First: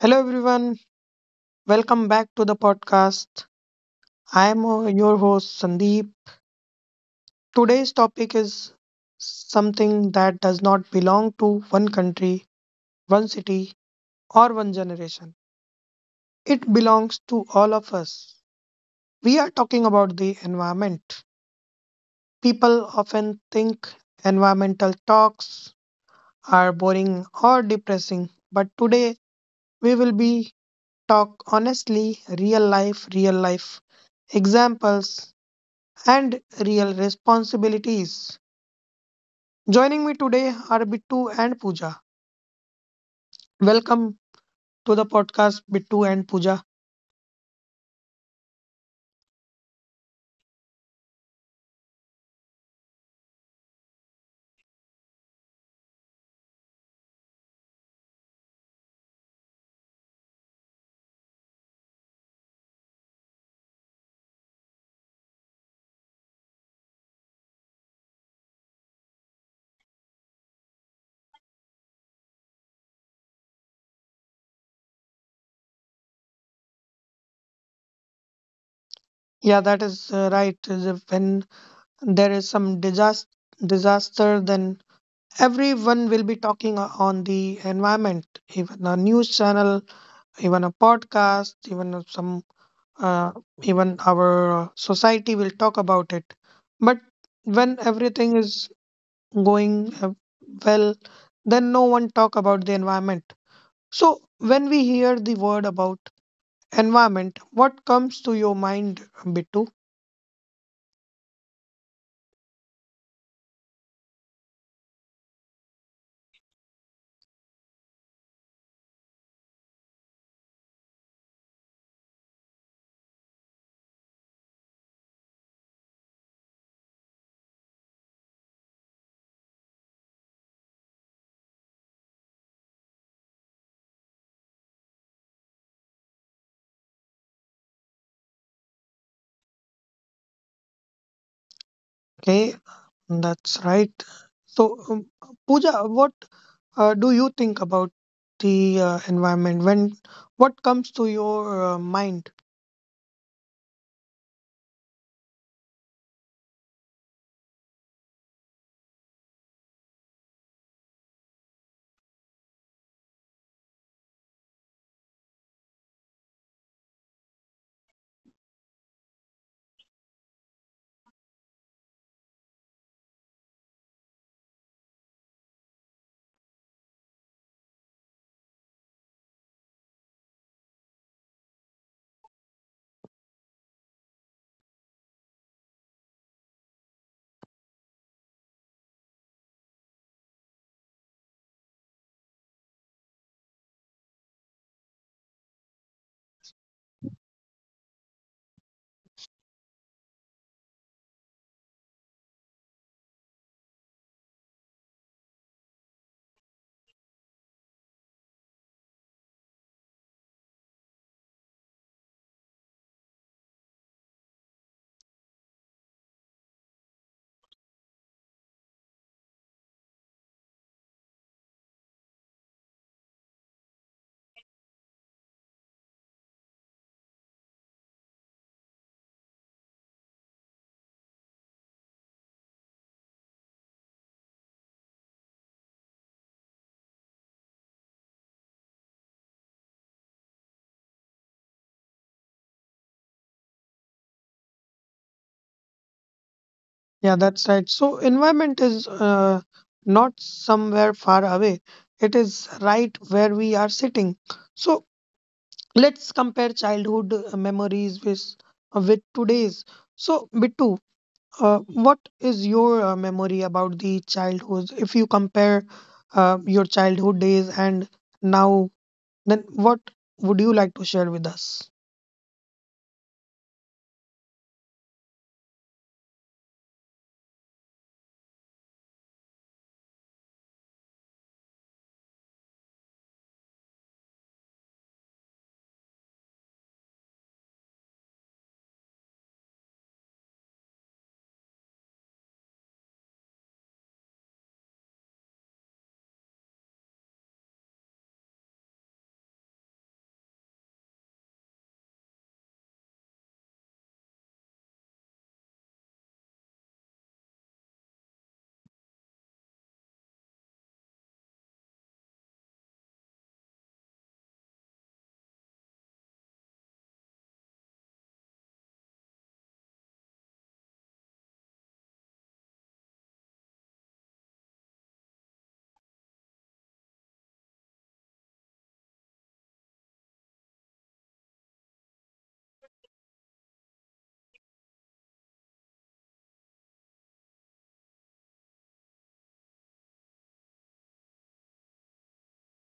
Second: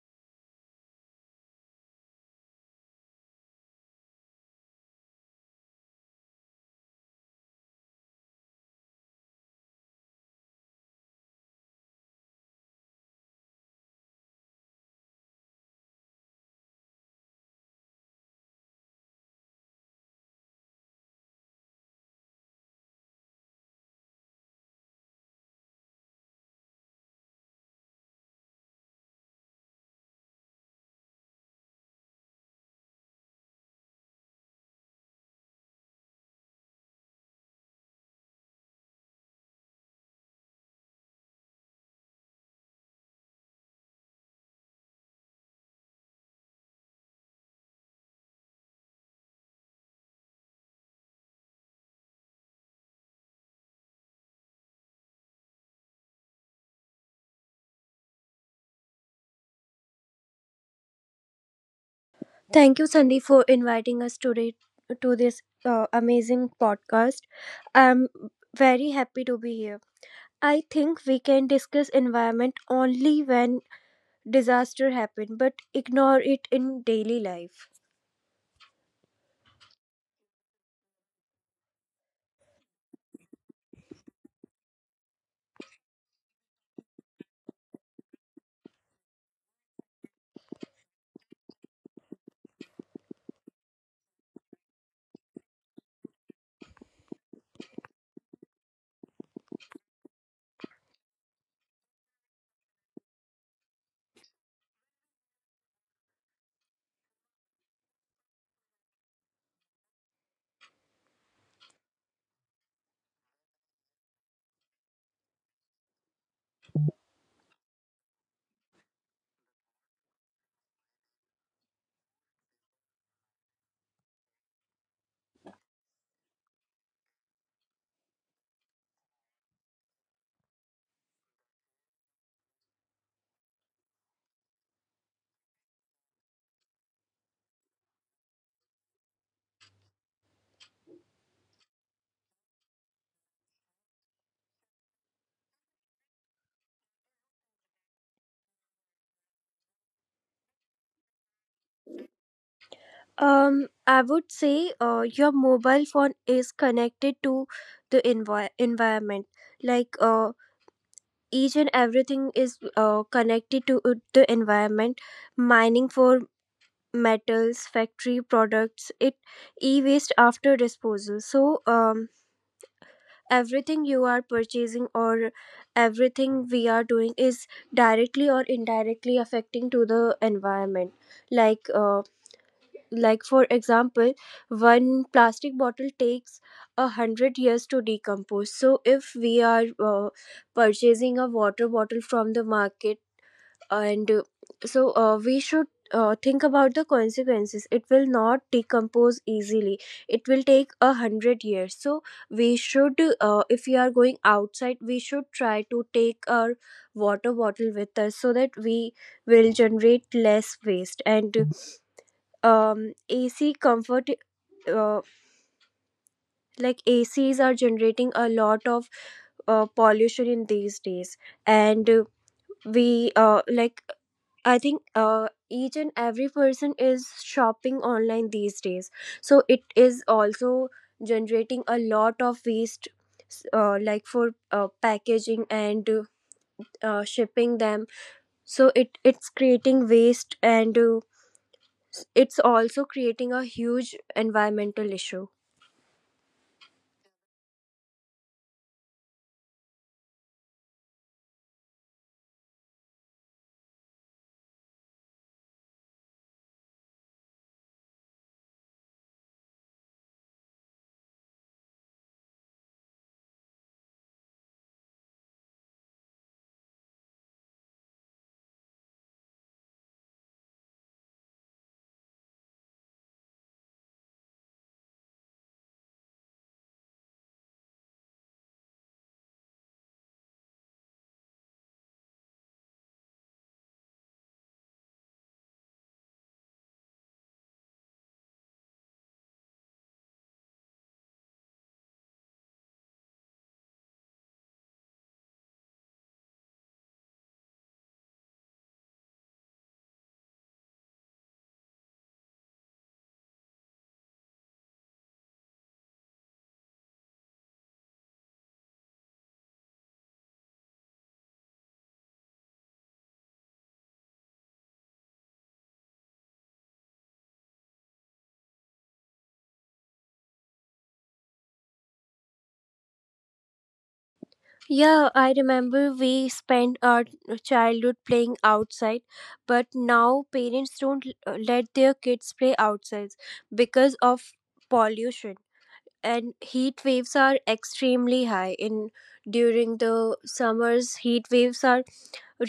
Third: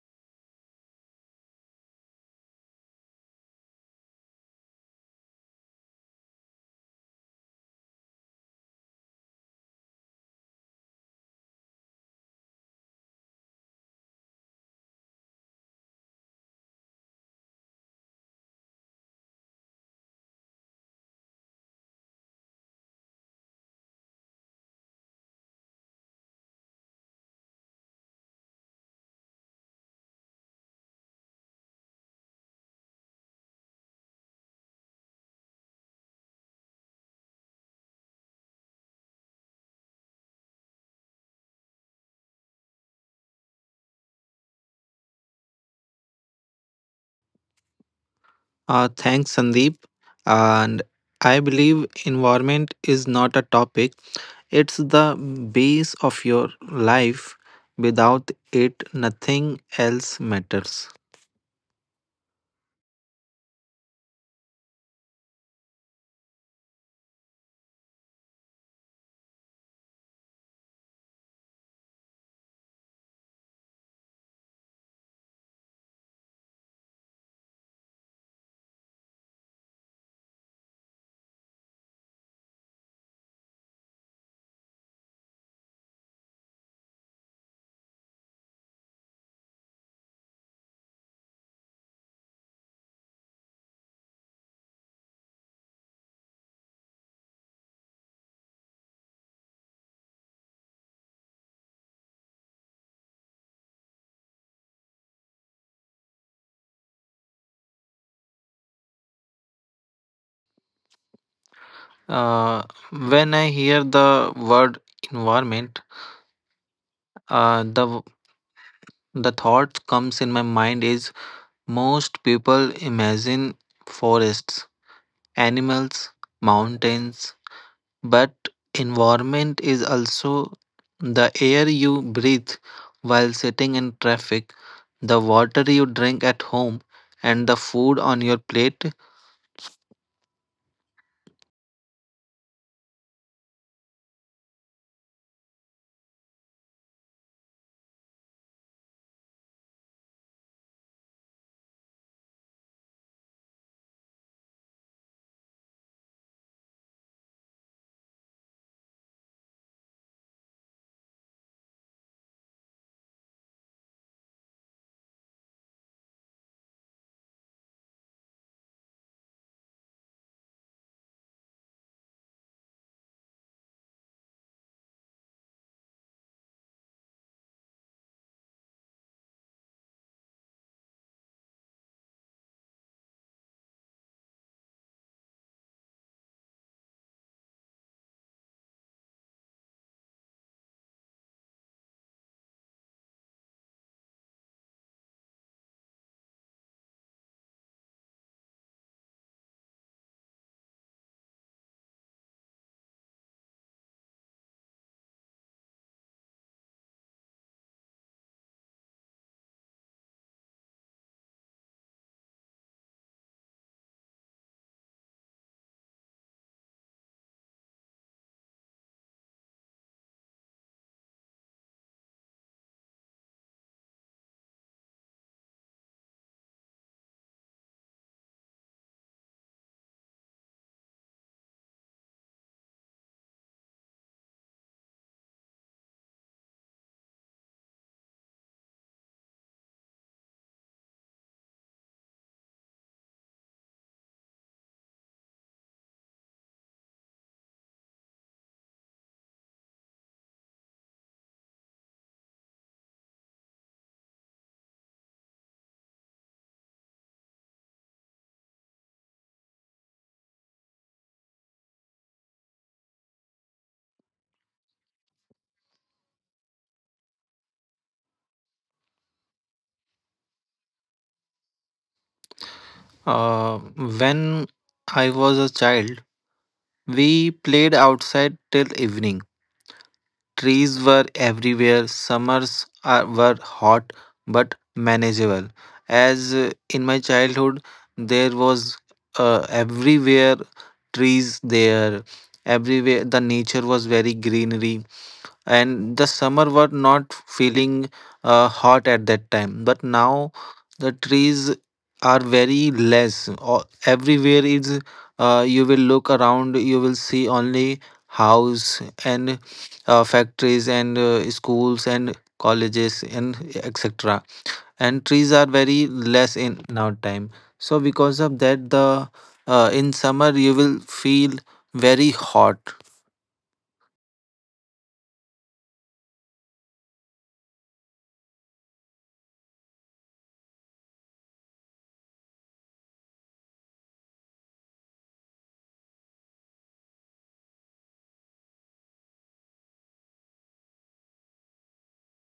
Hello, everyone. Welcome back to the podcast. I am your host, Sandeep. Today's topic is something that does not belong to one country, one city, or one generation. It belongs to all of us. We are talking about the environment. People often think environmental talks are boring or depressing, but today we will be talk honestly, real life examples and real responsibilities. Joining me today are Bittu and Pooja. Welcome to the podcast, Bittu and Pooja. Thanks, Sandeep. And I believe environment is not a topic, it's the base of your life. Without it, nothing else matters. Thank you, Sandeep, for inviting us today to this amazing podcast. I'm very happy to be here. I think we can discuss environment only when disaster happen, but ignore it in daily life. Yeah, that is right. When there is some disaster, then everyone will be talking on the environment. Even a news channel, even a podcast, even uh, even our society will talk about it. But when everything is going well, then no one talk about the environment. So when we hear the word about environment, what comes to your mind, Bittu? Uh, when I hear the word environment, uh, the the thought comes in my mind is most people imagine forests, animals, mountains, but environment is also the air you breathe while sitting in traffic, the water you drink at home, and the food on your plate. Okay, that's right. So um, Pooja, what do you think about the environment? When What comes to your mind? I would say your mobile phone is connected to the environment. Like each and everything is connected to the environment. Mining for metals, factory products, it e-waste after disposal. So everything you are purchasing or everything we are doing is directly or indirectly affecting to the environment. Like uh, like for example, one plastic bottle takes 100 years to decompose. So if we are purchasing a water bottle from the market, and so we should think about the consequences. It will not decompose easily, it will take 100 years, so we should, if we are going outside, we should try to take our water bottle with us so that we will generate less waste. And ac comfort uh, like acs are generating a lot of pollution in these days. And we like I think each and every person is shopping online these days. So it is also generating a lot of waste, like for packaging and shipping them. So it's creating waste, and it's also creating a huge environmental issue. Yeah, that's right. So environment is not somewhere far away. It is right where we are sitting. So let's compare childhood memories with today's. So Bittu, uh, what is your memory about the childhood? If you compare your childhood days and now, then what would you like to share with us? When I was a child, we played outside till evening. Trees were everywhere. Summers were hot but manageable. As in my childhood, there was everywhere trees there. Everywhere the nature was very greenery and the summer were not feeling hot at that time, but now the trees are very less, or everywhere is you will look around, you will see only house and factories and schools and colleges and etc, and trees are very less in now time. So because of that the in summer you will feel very hot. Yeah, I remember we spent our childhood playing outside, but now parents don't let their kids play outside because of pollution, and heat waves are extremely high in during the summers. Heat waves are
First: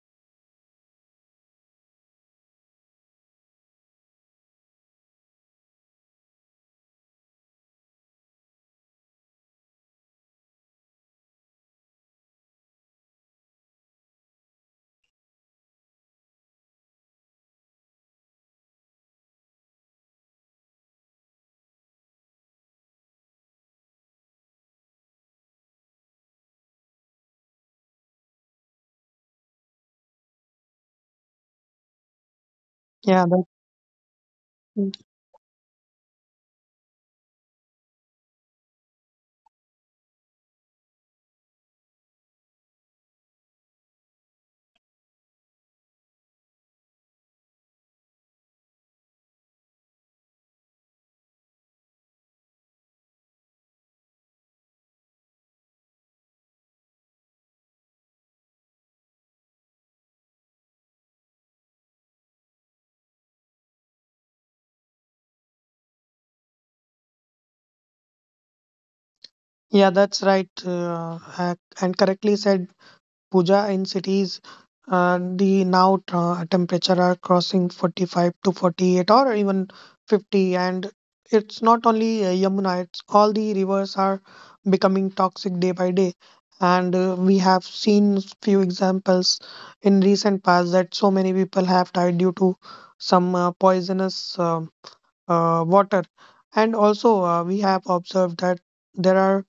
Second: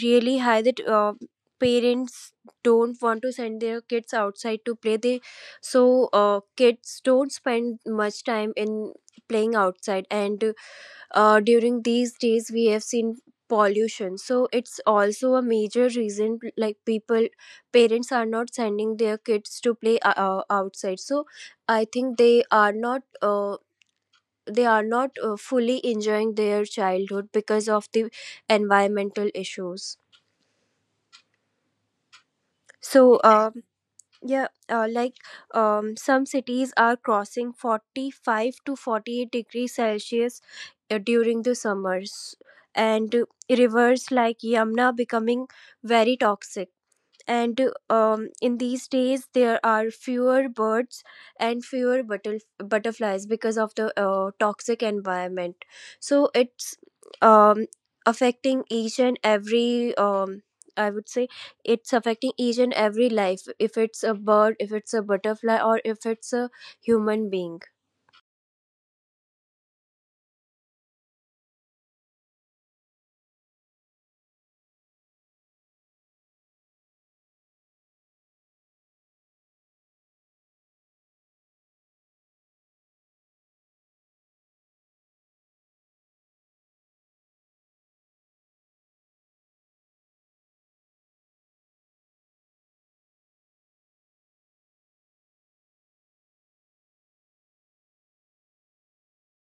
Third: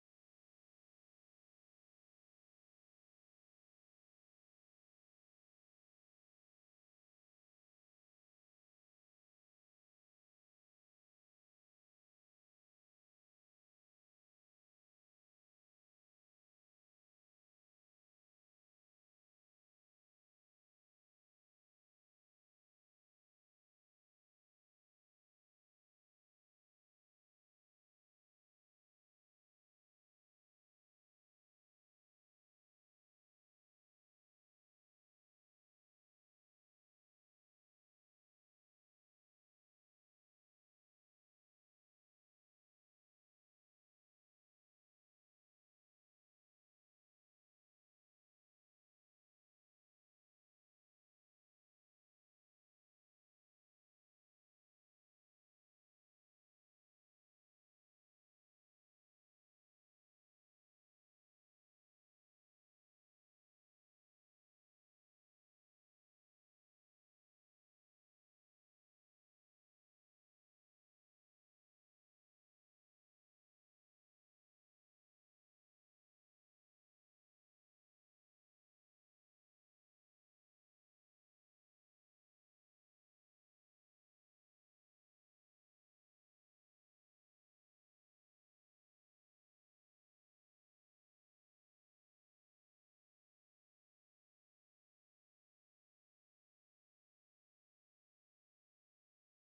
really high that parents don't want to send their kids outside to play. They so uh, kids don't spend much time in playing outside. And during these days we have seen pollution, so it's also a major reason. Like, people parents are not sending their kids to play outside. So I think they are not fully enjoying their childhood because of the environmental issues. yeah So, yeah, that, like, some cities are crossing 45 to 48 degrees Celsius during the summers, and rivers like Yamuna becoming very toxic. And in these days there are fewer birds and fewer butterflies because of the toxic environment. So, it's um, affecting each and every I would say, it's affecting each and every life, if it's a bird, if it's a butterfly, or if it's a human being. yeah that's right. And correctly said, Puja. In cities, the now temperature are crossing 45 to 48 or even 50. And it's not only Yamuna, it's all the rivers are becoming toxic day by day. And we have seen few examples in recent past that so many people have died due to some poisonous water. And also, we have observed that there are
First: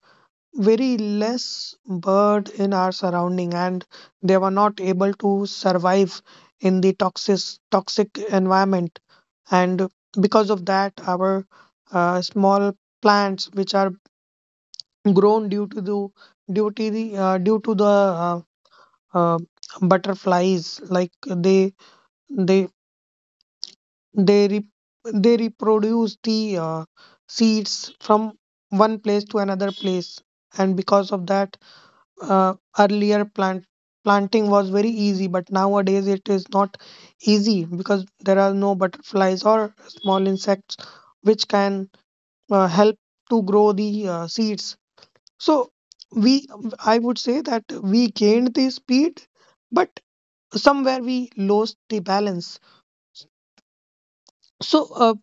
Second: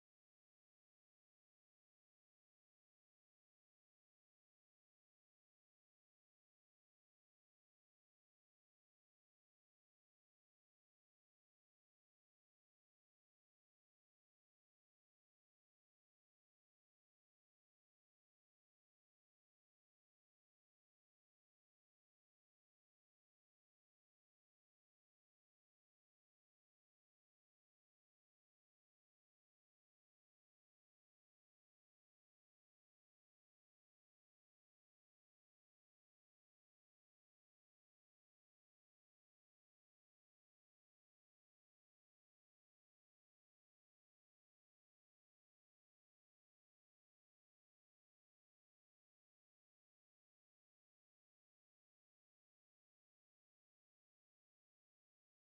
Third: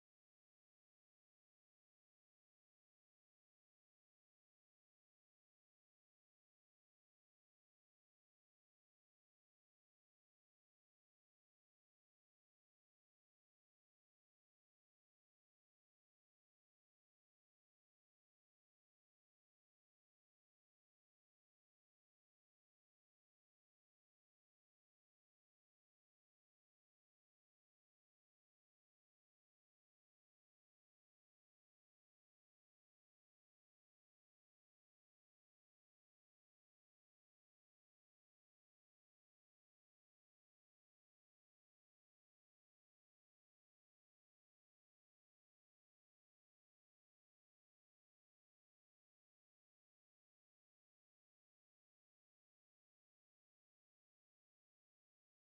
very less bird in our surrounding and they were not able to survive in the toxic environment, and because of that our small plants which are grown due to the due to the due to the uh, butterflies. Like they they re, they reproduce the seeds from one place to another place. And because of that, earlier planting was very easy, but nowadays it is not easy because there are no butterflies or small insects which can help to grow the seeds. So we I would say that we gained the speed, but somewhere we lost the balance. So uh,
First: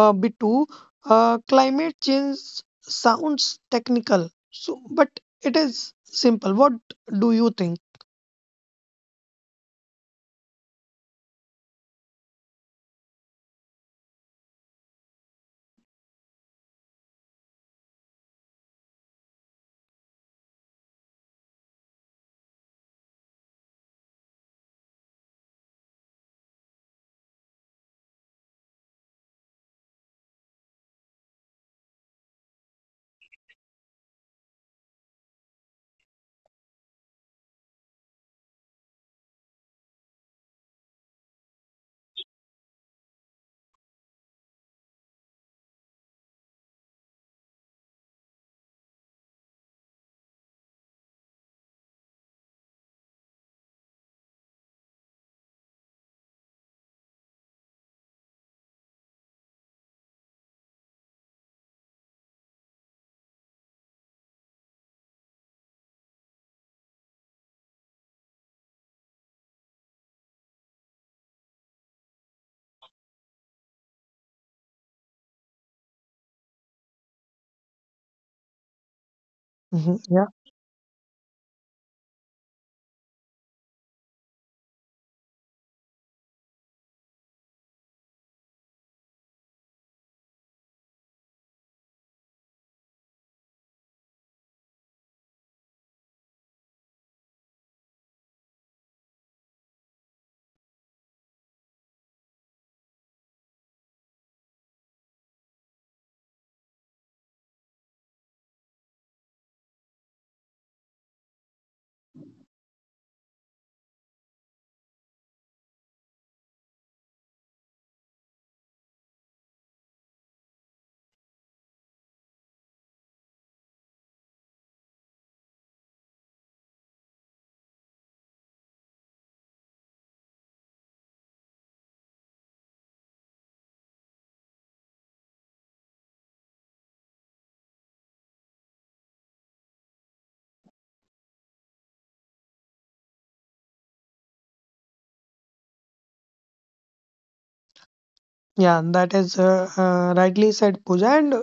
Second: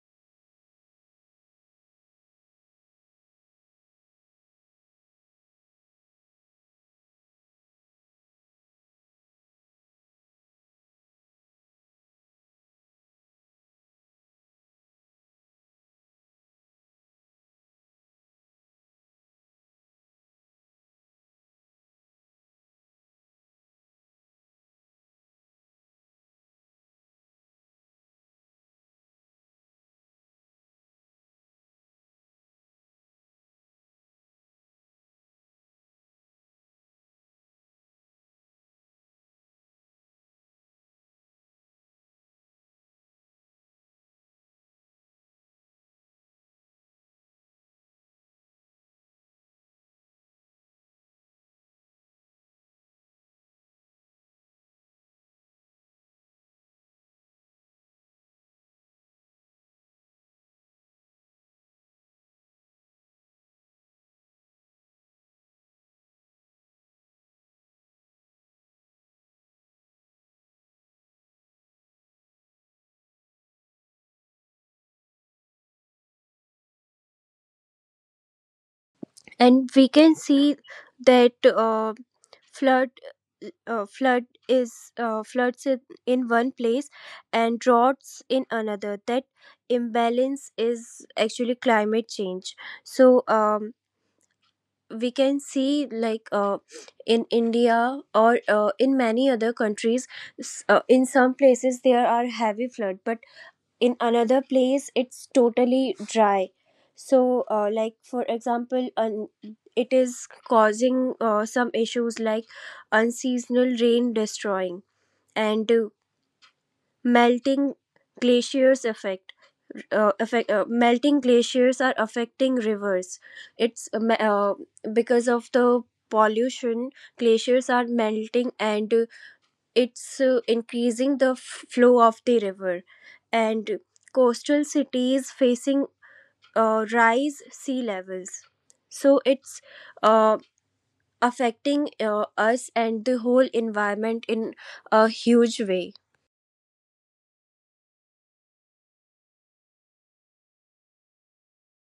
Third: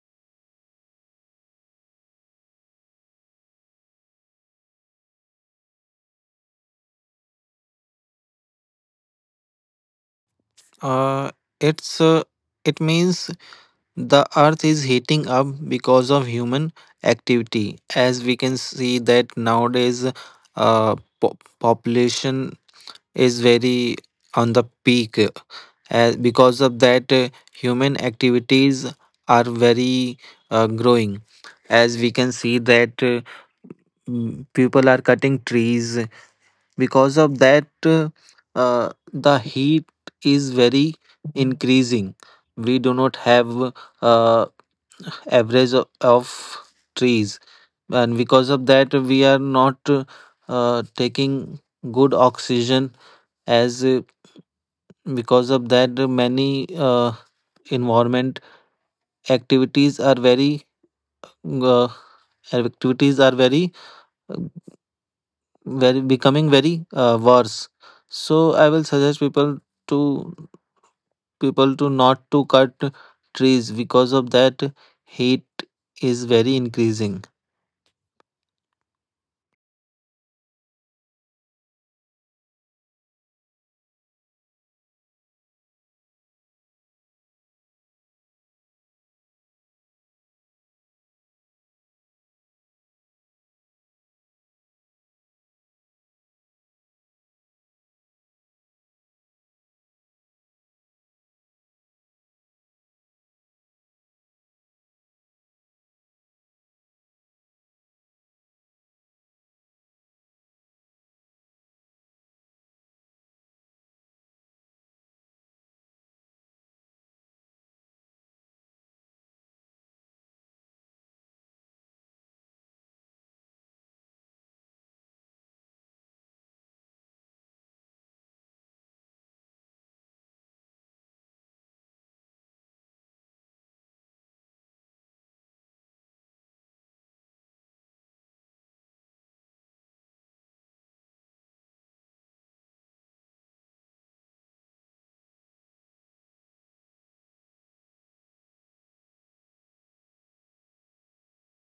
uh, Bitu, climate change sounds technical, so but it is simple. What do you think? Uh, it's uh, it means the earth is heating up because of human activity, as we can see that nowadays uh, population is very on the peak. As because of that, human activities are very growing. As we can see that people are cutting trees. Because of that, the heat is very increasing. We do not have uh, average of trees, and because of that we are not taking good oxygen. As Because of that, many environment activities are very uh, activities are very uh, becoming very worse. So I will suggest to people to not to cut trees, because of that heat is very increasing. And we can Mhm. see that flood uh, flood is floods in one place and droughts in another. That imbalance is actually climate change. So, we can see, like, in India, or in many other countries, in some places there are heavy flood, but in another place it's totally dry. So, like for example, it is causing some issues, like unseasonal rain destroying, and melting glaciers effect melting glaciers are affecting rivers. it's uh, me- uh, because of the pollution, glaciers are melting, and it's increasing the flow of the river. And coastal cities facing rise sea levels. So it's uh, affecting us and the whole environment in a huge way. Yeah, that is rightly said, Pooja. And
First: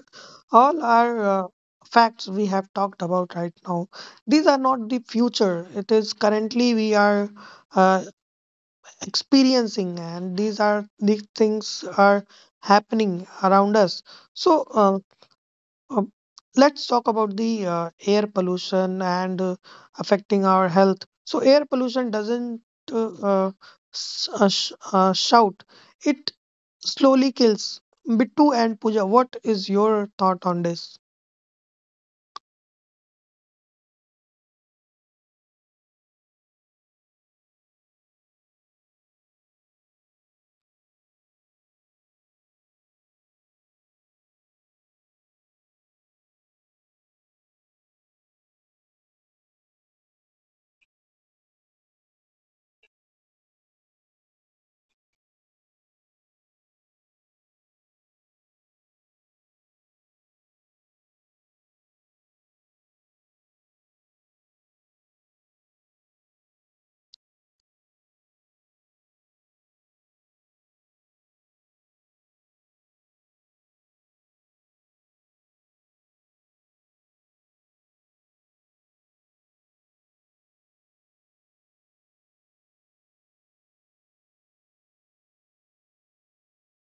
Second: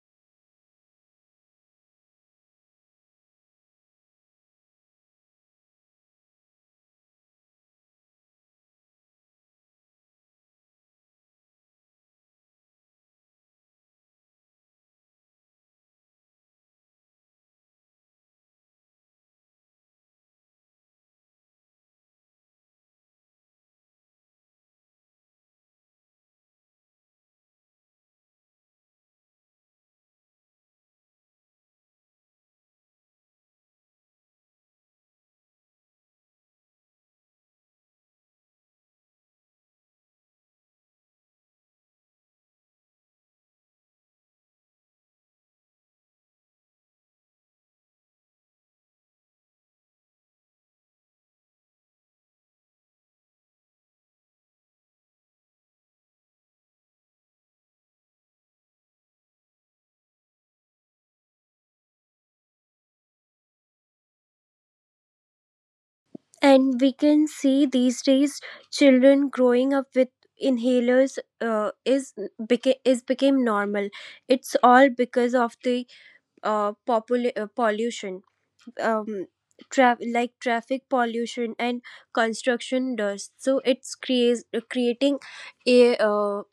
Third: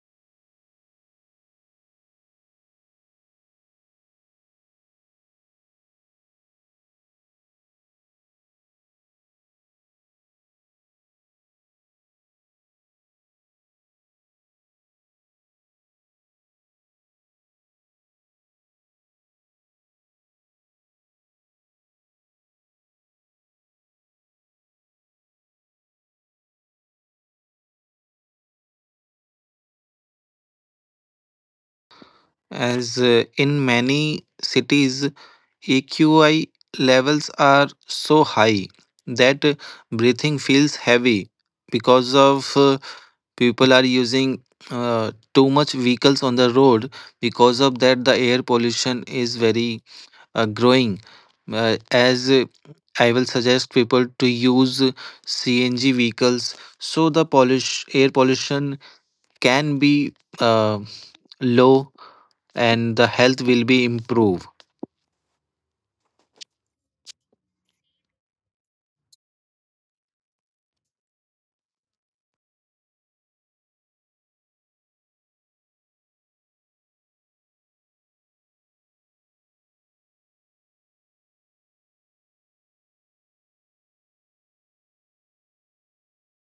all our facts we have talked about right now, these are not the future. It is currently we are uh, experiencing, and these are these things are happening around us. So uh, let's talk about the air pollution and affecting our health. So air pollution doesn't uh, uh, shout. It slowly kills. Bittu and Pooja, what is your thought on this? As uh, in many cities, AQI levels are so high that breathing feels heavy because of people are using too much vehicles on the road. Because of that, the air pollution is very growing. As I will suggest people to use CNG vehicles so the polish air pollution can be uh, low and the health will be improved. And we can see these days children growing up with inhalers is is became normal. It's all because of the pollution. um, like traffic pollution and construction dust. So it's creates creating a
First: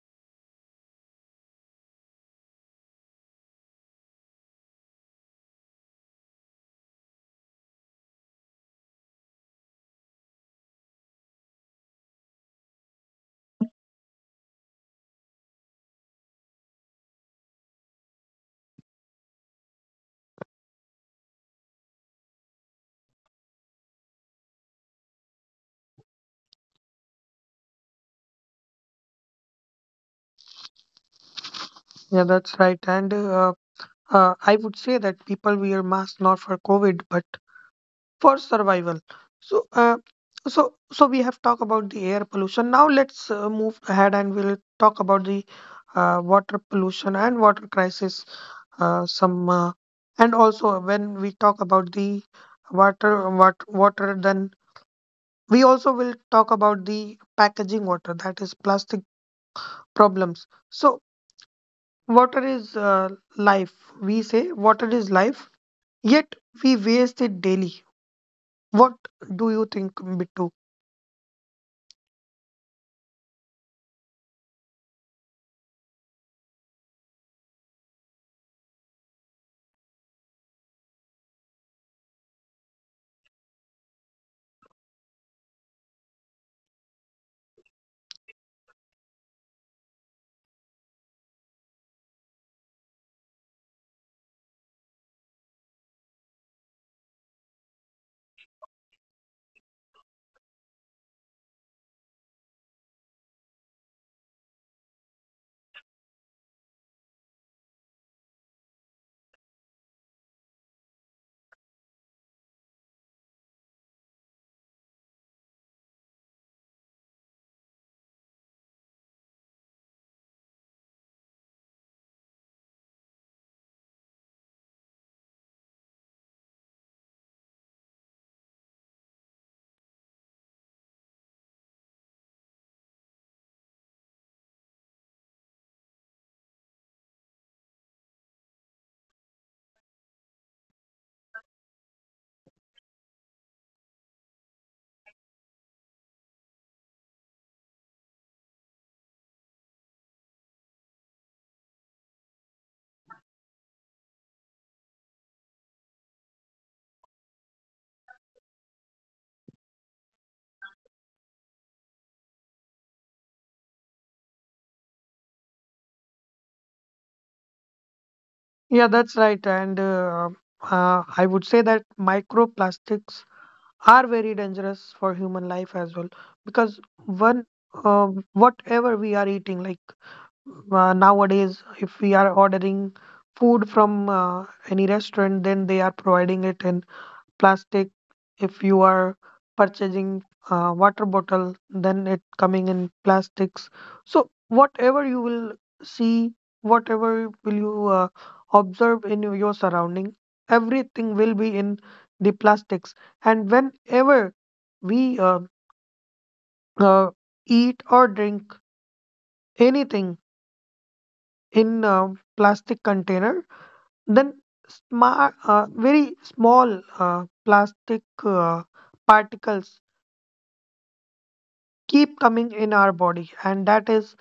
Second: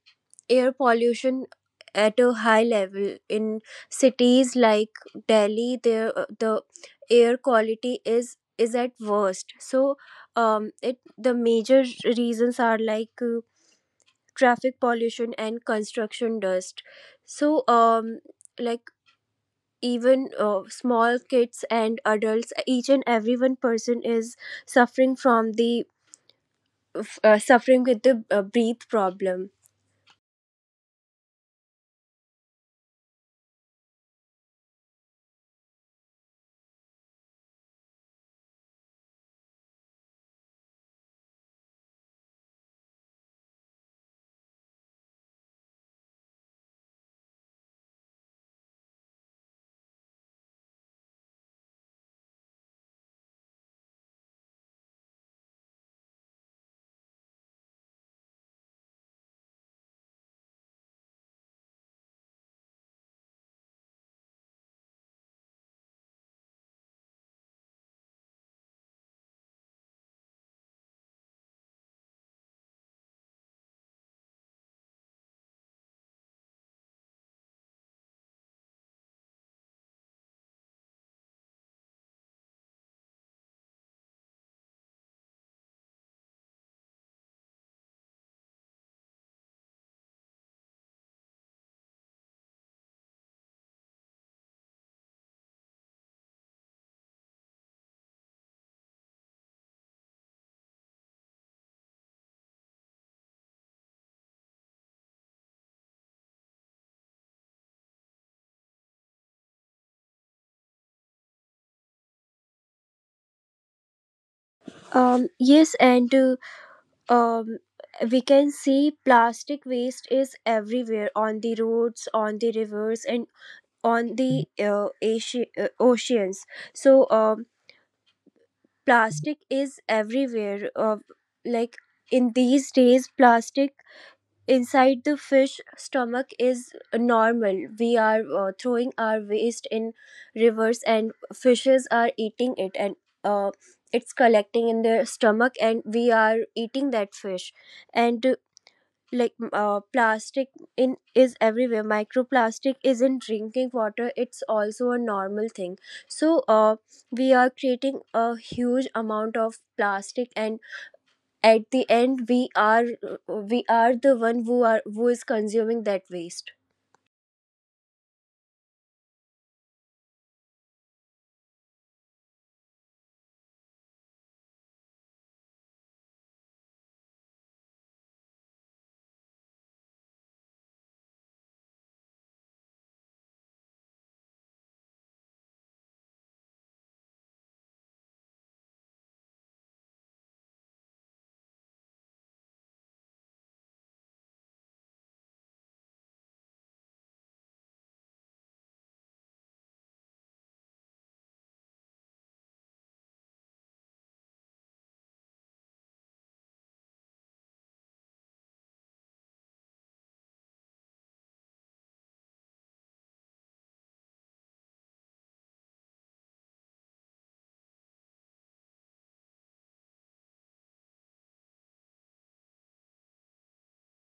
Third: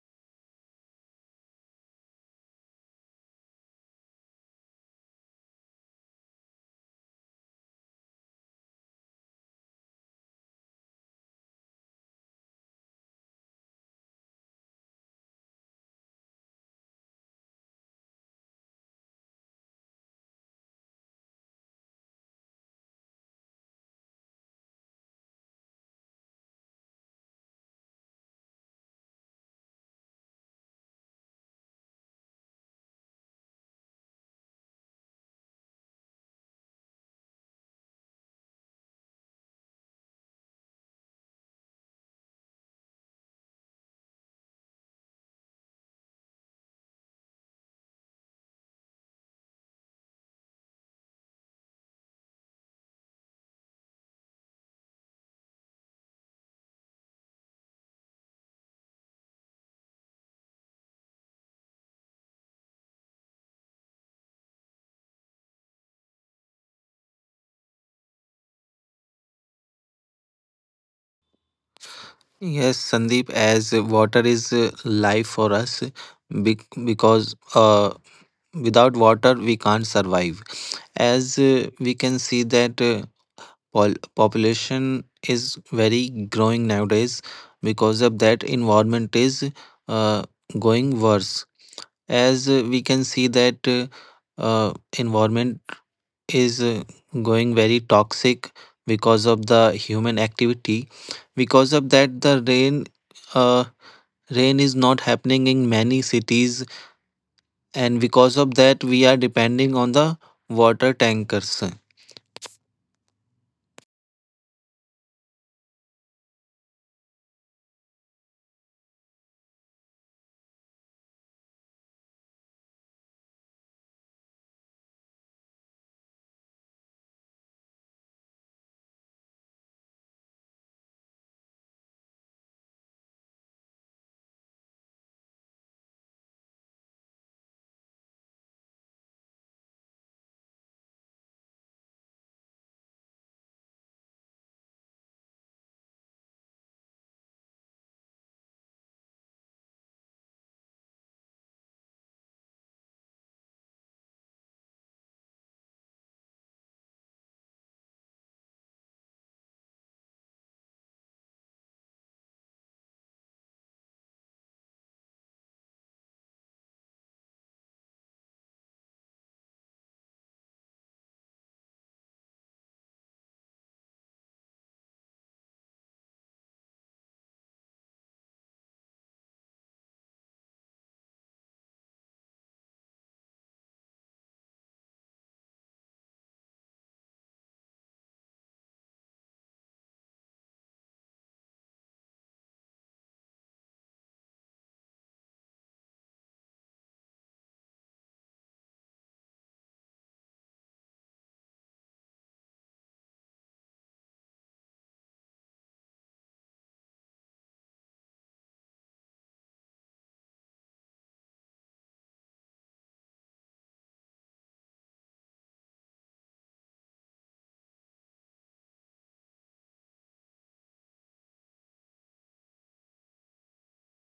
air pollution at a high level in cities like Delhi. There the air quality is at worst. So, it the major reasons are, like, traffic pollution and construction dust. So, like, even small kids and adults, each and every one person is suffering from the suffering with the breath problem. Yeah, that's right. And I would say that people wear masks not for COVID, but for survival. So, so we have talked about the air pollution. Now let's move ahead and we'll talk about the water pollution and water crisis. Some And also when we talk about the water, then we also will talk about the packaging water, that is plastic problems. So, water is life. We say water is life, yet we waste it daily. What do you think, Bittu? Yes, Sandeep, as water is life for us, because without water we can't survive. As we can see that population is very growing nowadays, because of that environment is uh, going worse. As we can see that environment is going very toxic because of the human activity. Because of that, the rain. Uh, Rain is not happening in many cities, and because of that we are depending on the water tankers. Yes, and um we can see plastic waste is everywhere, on the roads, on the rivers, and on the oceans. So, plastic is everywhere, like, in these days, plastic inside the fish stomach is normal. We are, throwing our waste in rivers, and fishes are eating it, and uh, it's collecting in their stomach, and we are eating that fish. And like, plastic in is everywhere. Microplastic is in drinking water, it's also a normal thing. So, we are creating a huge amount of plastic, and at the end, we are the one who is consuming that waste. Yeah, that's right. And I would say that microplastics are very dangerous for human life as well because one, whatever we are eating, like nowadays, if we are ordering food from any restaurant, then they are providing it in plastic. If you are purchasing water bottle, then it coming in plastics. So whatever you will see, whatever will you observe in your surrounding, everything will be in the plastics. And whenever we uh, uh, eat or drink anything in plastic container, then smart very small uh, plastic particles keep coming in our body, and that is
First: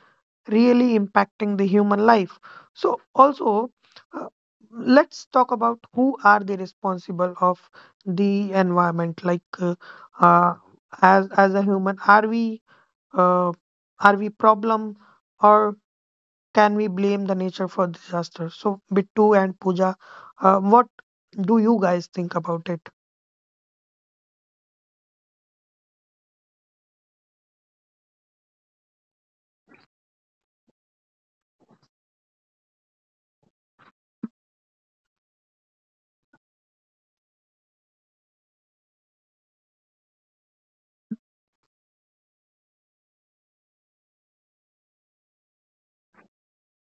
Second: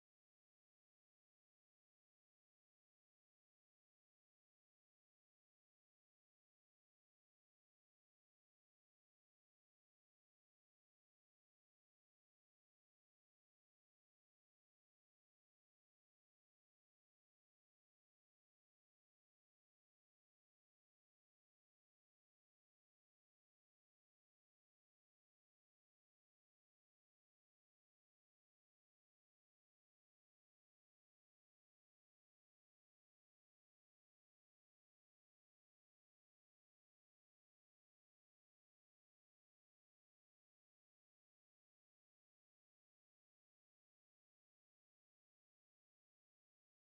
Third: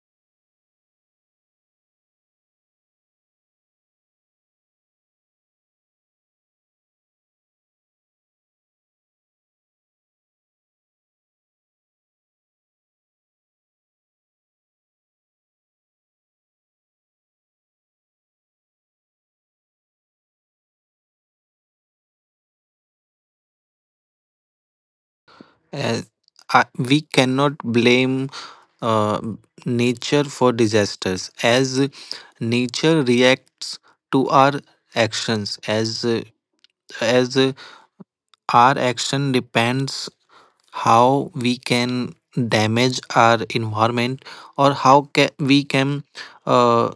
really impacting the human life. So also, uh, let's talk about who are the responsible of the environment. Like uh, as a human, uh, are we problem, or can we blame the nature for disaster? So Bittu and Puja, what do you guys think about it? As- I- we cannot blame uh, nature for disasters, as nature reacts to our actions. As Our action depends how we can damage our environment, or how we can uh,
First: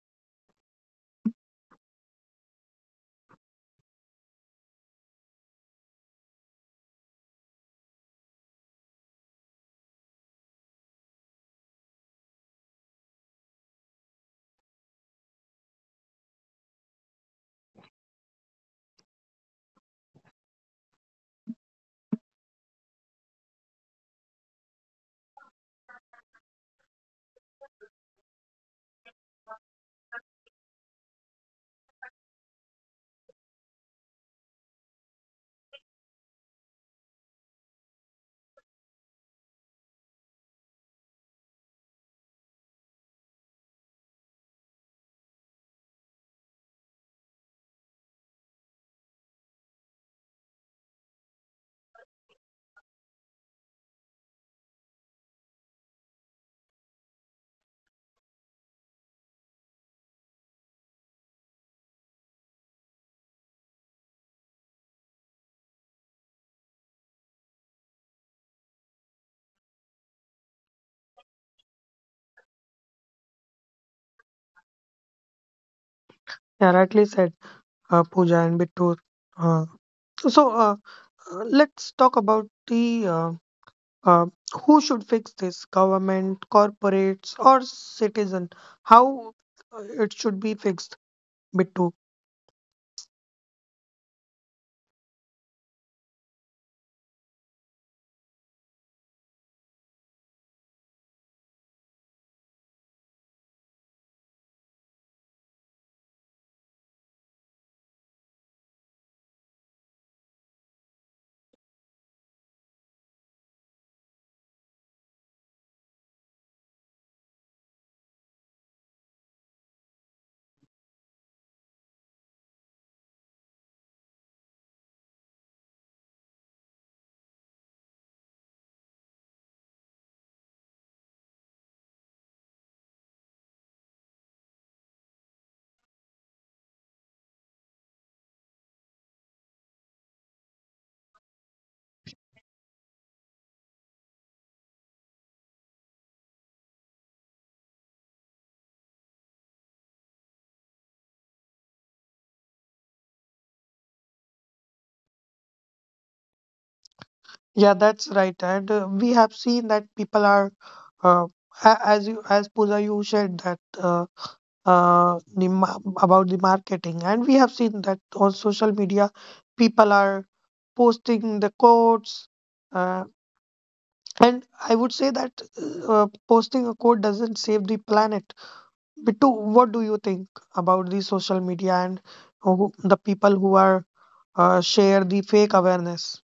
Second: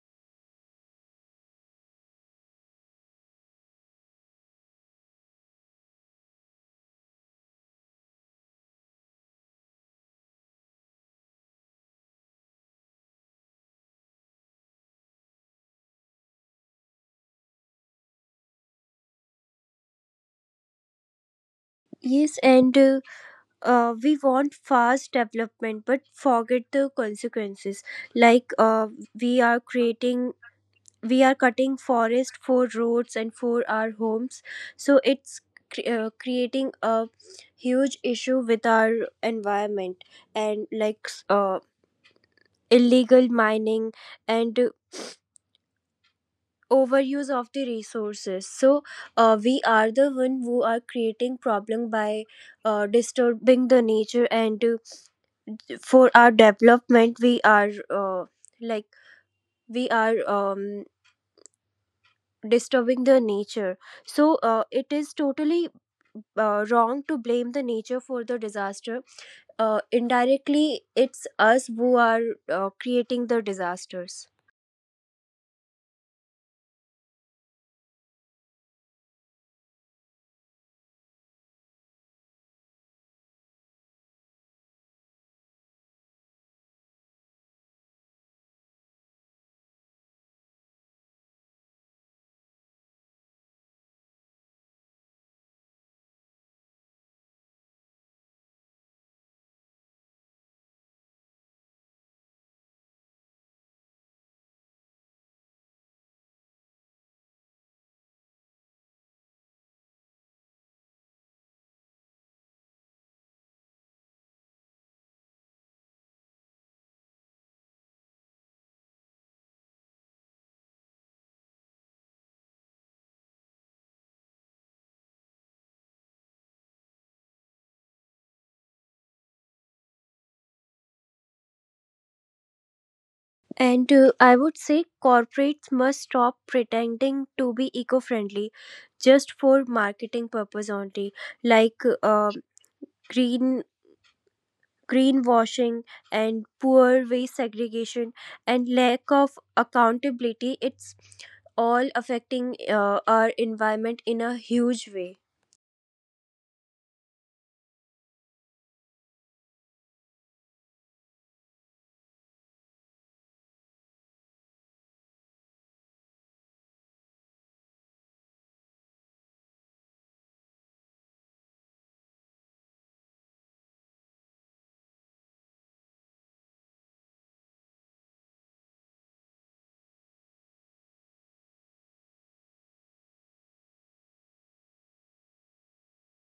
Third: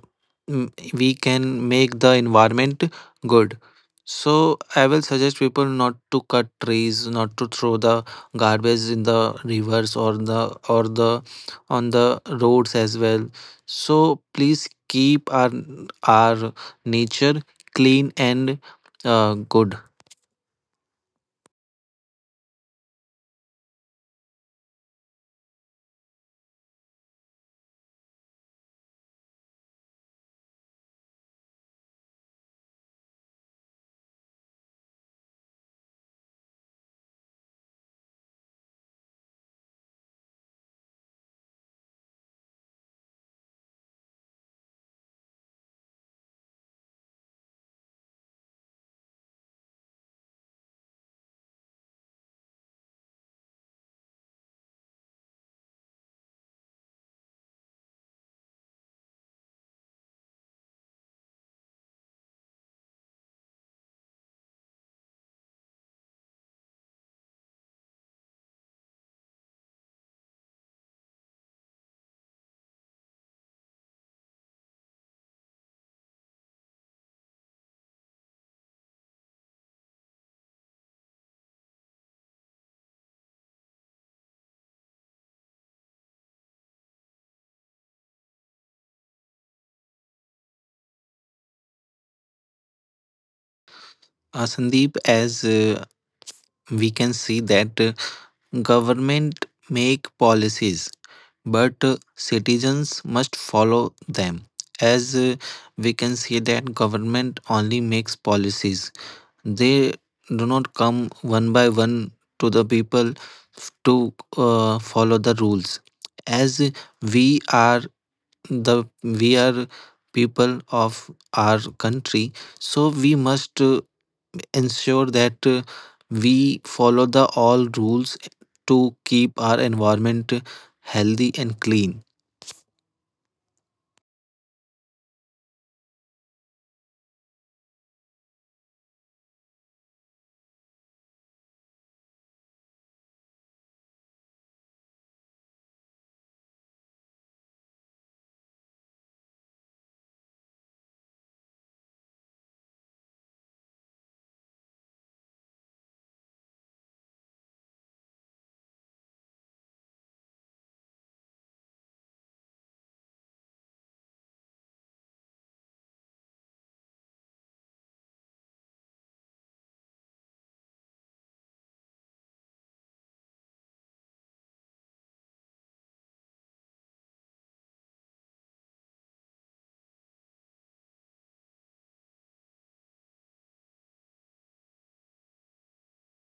we can make the environment good. So I will suggest people not to cut trees, not to throw the garbage in the rivers or the on the roads as well. So please keep our nature clean and good. Yes, and we want fast development, but forget the consequences. Like, we are creating we are cutting forest for roads and for our homes. So it's creating a huge issue with our environment. And, like, illegal mining and overuse of the resources. So, we are the one who are creating problem by disturbing the nature, and, for our development, uh, like we are disturbing the nature. So, it is totally wrong to blame the nature for the disaster. Indirectly, it's us who are creating the disasters. Yeah, rightly said, Puja and Bittu. uh, so uh, Let's talk about the uh, who should fix this, government, corporates, or citizen? How it should be fixed, Bittu? Uh, sandeep as uh, we can see that government make policies, but citizens must follow them. As we can see that government only makes policies. They do not come one by one to the people to follow the rules. As we are we are people of our country, so we must ensure that we follow the all rules to keep our environment healthy and clean. And I would say corporates must stop pretending to be eco-friendly just for marketing purpose only, like green greenwashing and poor waste segregation and lack of accountability. It's all affecting our environment in a huge way. Yeah, that's right. And we have seen that people are, uh, as you, as Pooja, you shared that about the marketing, and we have seen that on social media, people are posting the quotes. Uh, and I would say that posting a quote doesn't save the planet. Bittu, what do you think about the social media and who, the people who are share the fake awareness?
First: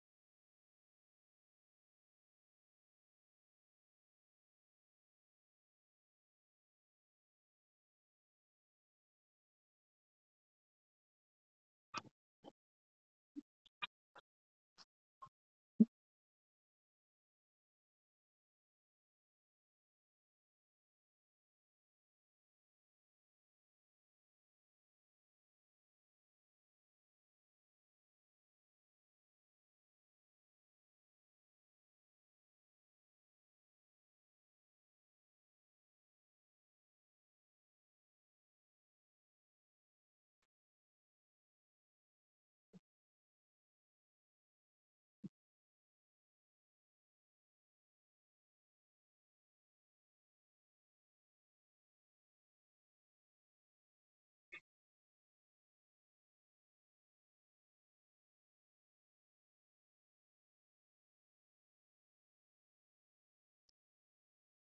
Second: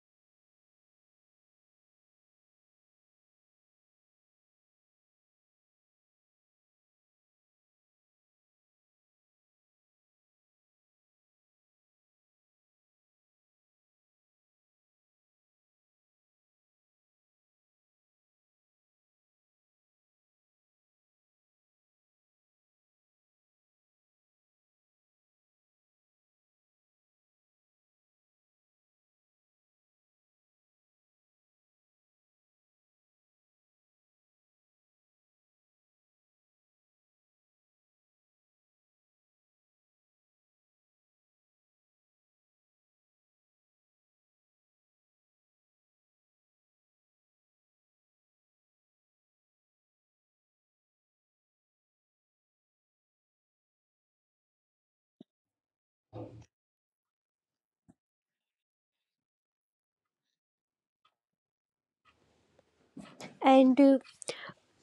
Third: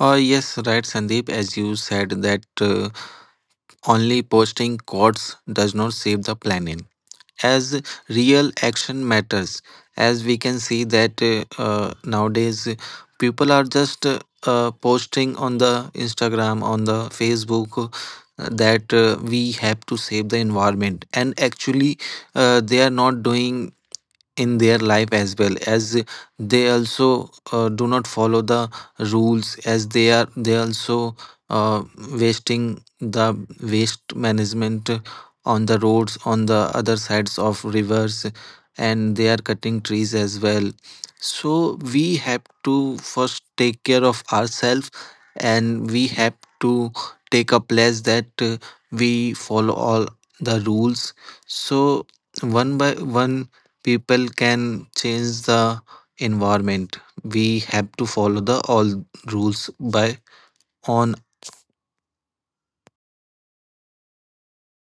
Yes, right, Sandeep. As you said, that only posting quotes does not save the planet, as real action matters. As We can see that nowadays people are just posting on the Instagram, on the Facebook, that we have to save the environment, and actually they are not doing in their life. As well as they also do not follow the rules, as they also uh, wasting the waste management on the roads, on the other sides of rivers, and they are cutting trees as well. So we have to first take care of ourselves, and we have to take a pledge that we follow all the rules. So one by one, people can change the environment. We have to follow the all rules by on. And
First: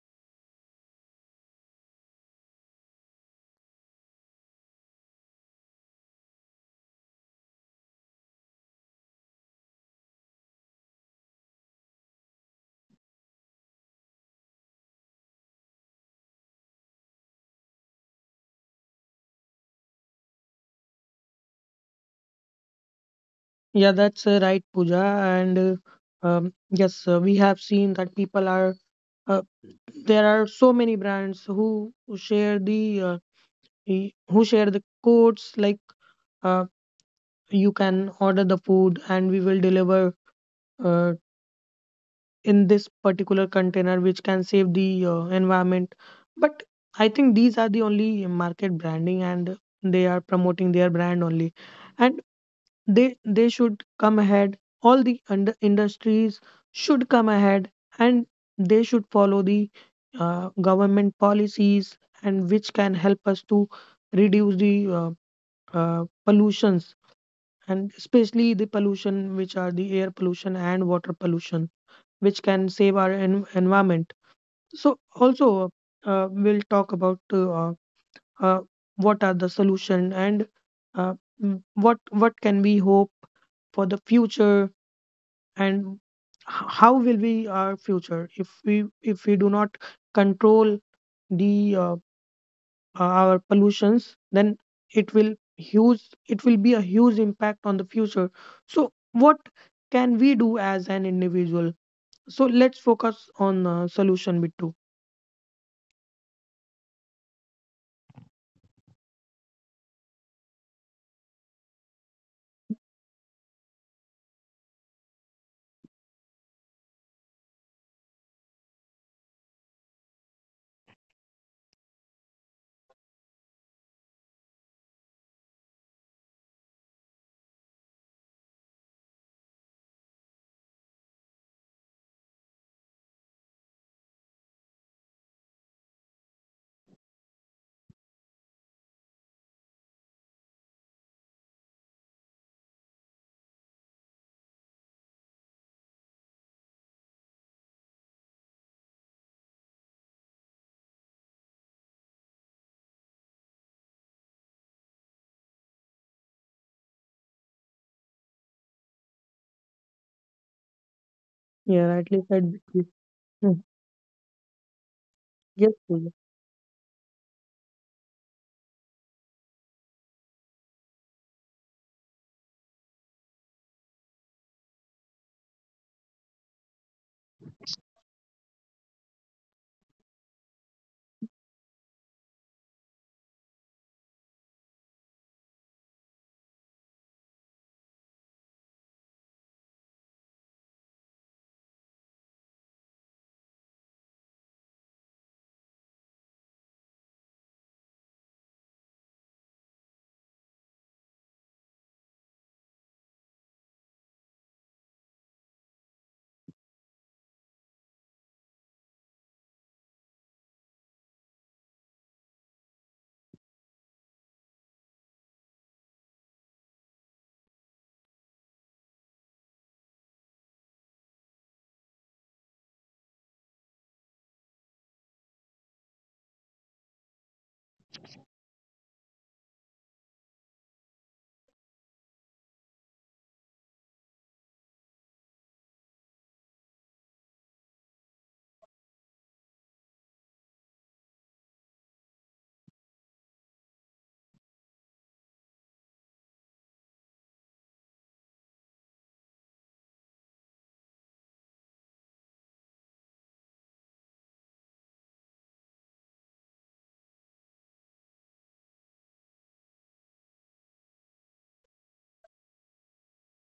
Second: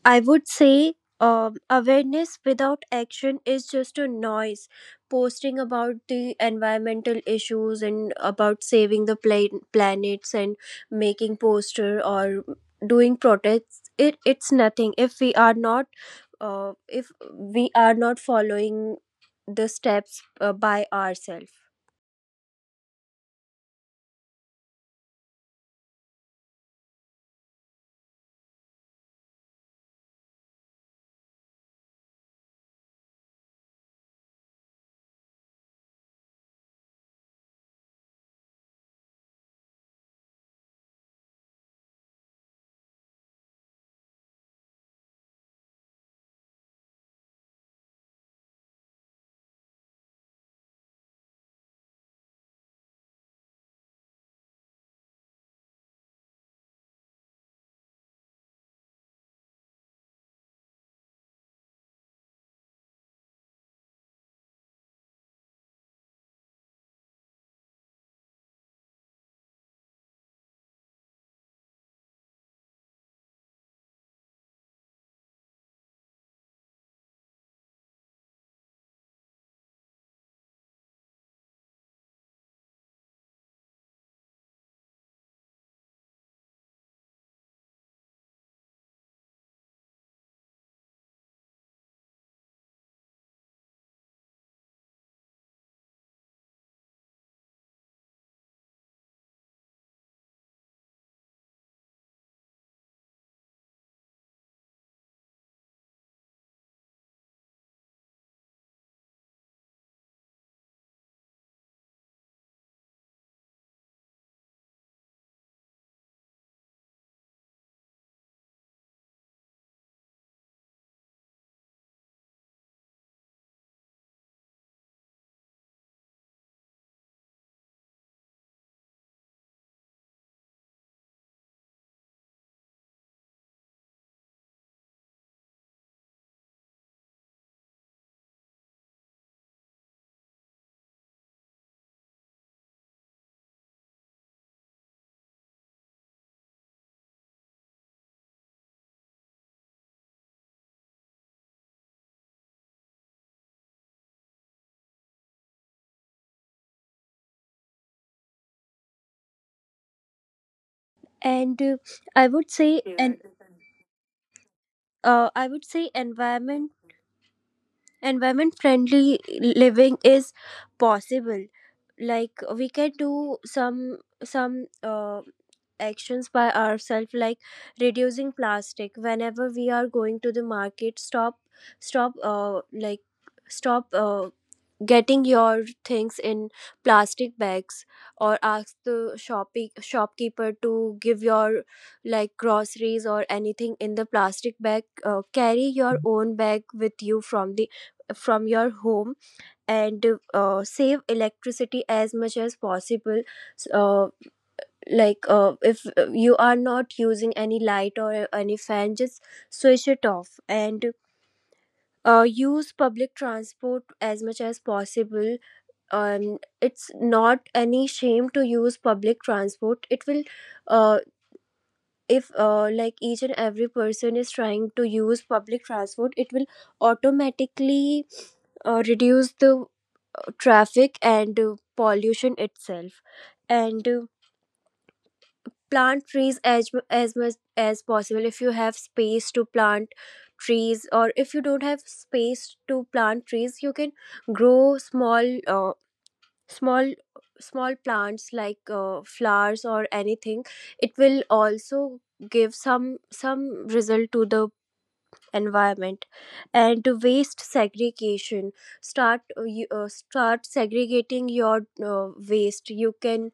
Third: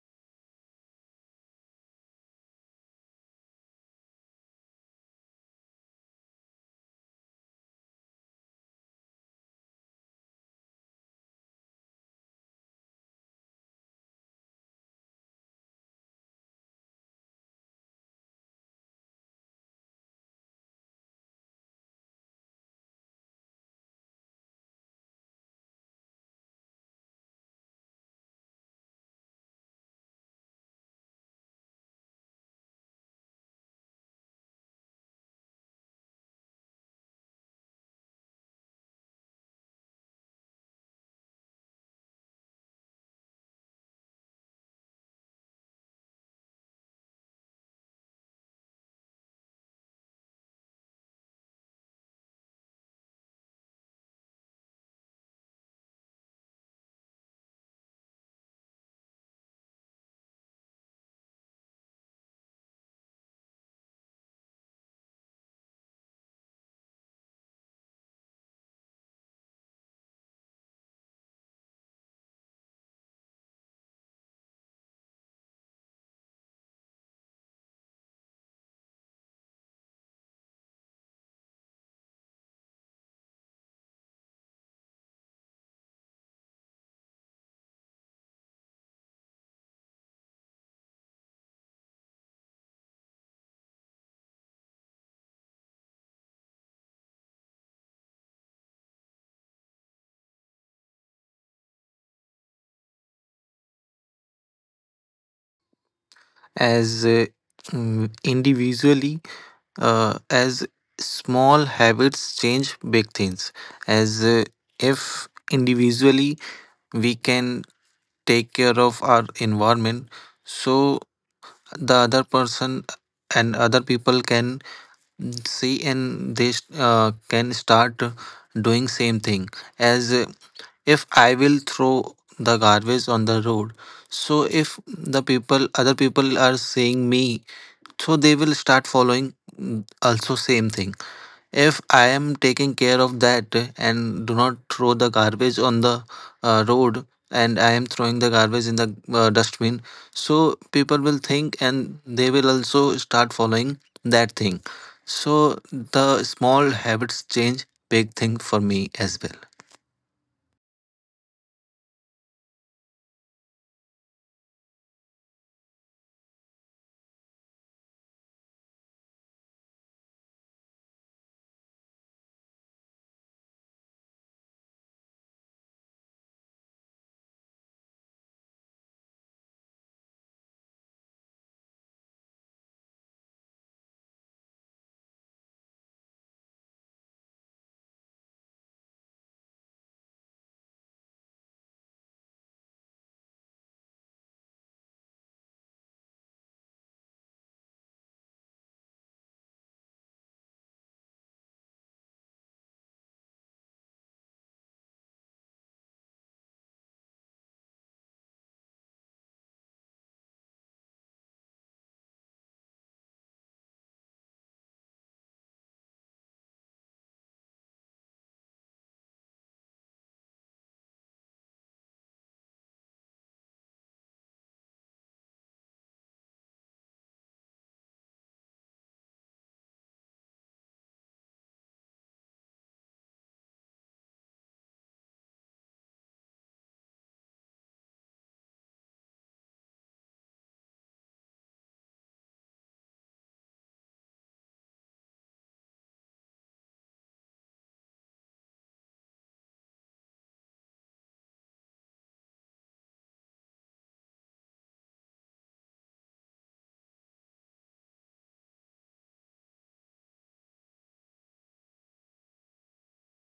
I would say, awareness without action is just a noise. Posting about the environmental issues and about saving the planets and making poster or doing protests, it's nothing. If we are not, if we are not following the steps by ourselves. Yeah, that's right, Pooja. And yes, we have seen that people are uh, there are so many brands who share the who share the codes, like uh, you can order the food and we will deliver uh, in this particular container which can save the environment. But I think these are the only market branding and they are promoting their brand only. And they they should come ahead, all the under industries should come ahead, and they should follow the government policies, and which can help us to reduce the uh, pollutions, and especially the pollution which are the air pollution and water pollution, which can save our environment. So also, we'll talk about uh, what are the solution and uh, what can we hope for the future, and how will be our future if we do not control the our pollutions. Then it will huge, it will be a huge impact on the future. So what can we do as an individual? So let's focus on solution, bit two. As uh, mm, individually uh, as small habits change big things. As If individually we can take care of our environment, so the other person and other people can see, and they can start doing same thing. As If I will throw the garbage on the road, so if the people, other people are seeing me, so they will start following also same thing. If I am taking care of that and do not throw the garbage on the road, and I am throwing the garbage in the dustbin, so people will think and they will also start following that thing. So the small habits change big thing for me as well. and Yeah, uh, rightly I said, would Vicky. say, and Hmm. uh, I would Yes, say, Pooja. Environment friendly living is possible, like we can do some actions by ourselves, like reducing plastic whenever we are going to the market. Stop stop uh, like stop uh, getting your things in plastic bags, or ask the shopping shopkeeper to give your, like, groceries or anything in the plastic bag. Carry your own bag with you from your home. And save electricity as much as possible. S- uh, like, if you are not using any light or any fan, just switch it off. And use public transport as much as possible. And it's not any shame to use public transport. It will, uh, if like, each and every person is trying to use public transport, it will automatically reduce the traffic and pollution itself. And plant trees as as much as possible. If you have space to plant trees, or if you don't have space to plant trees, you can grow small small plants, like flowers or anything. It will also give some result to the environment. And waste segregation, start segregating your waste. You can,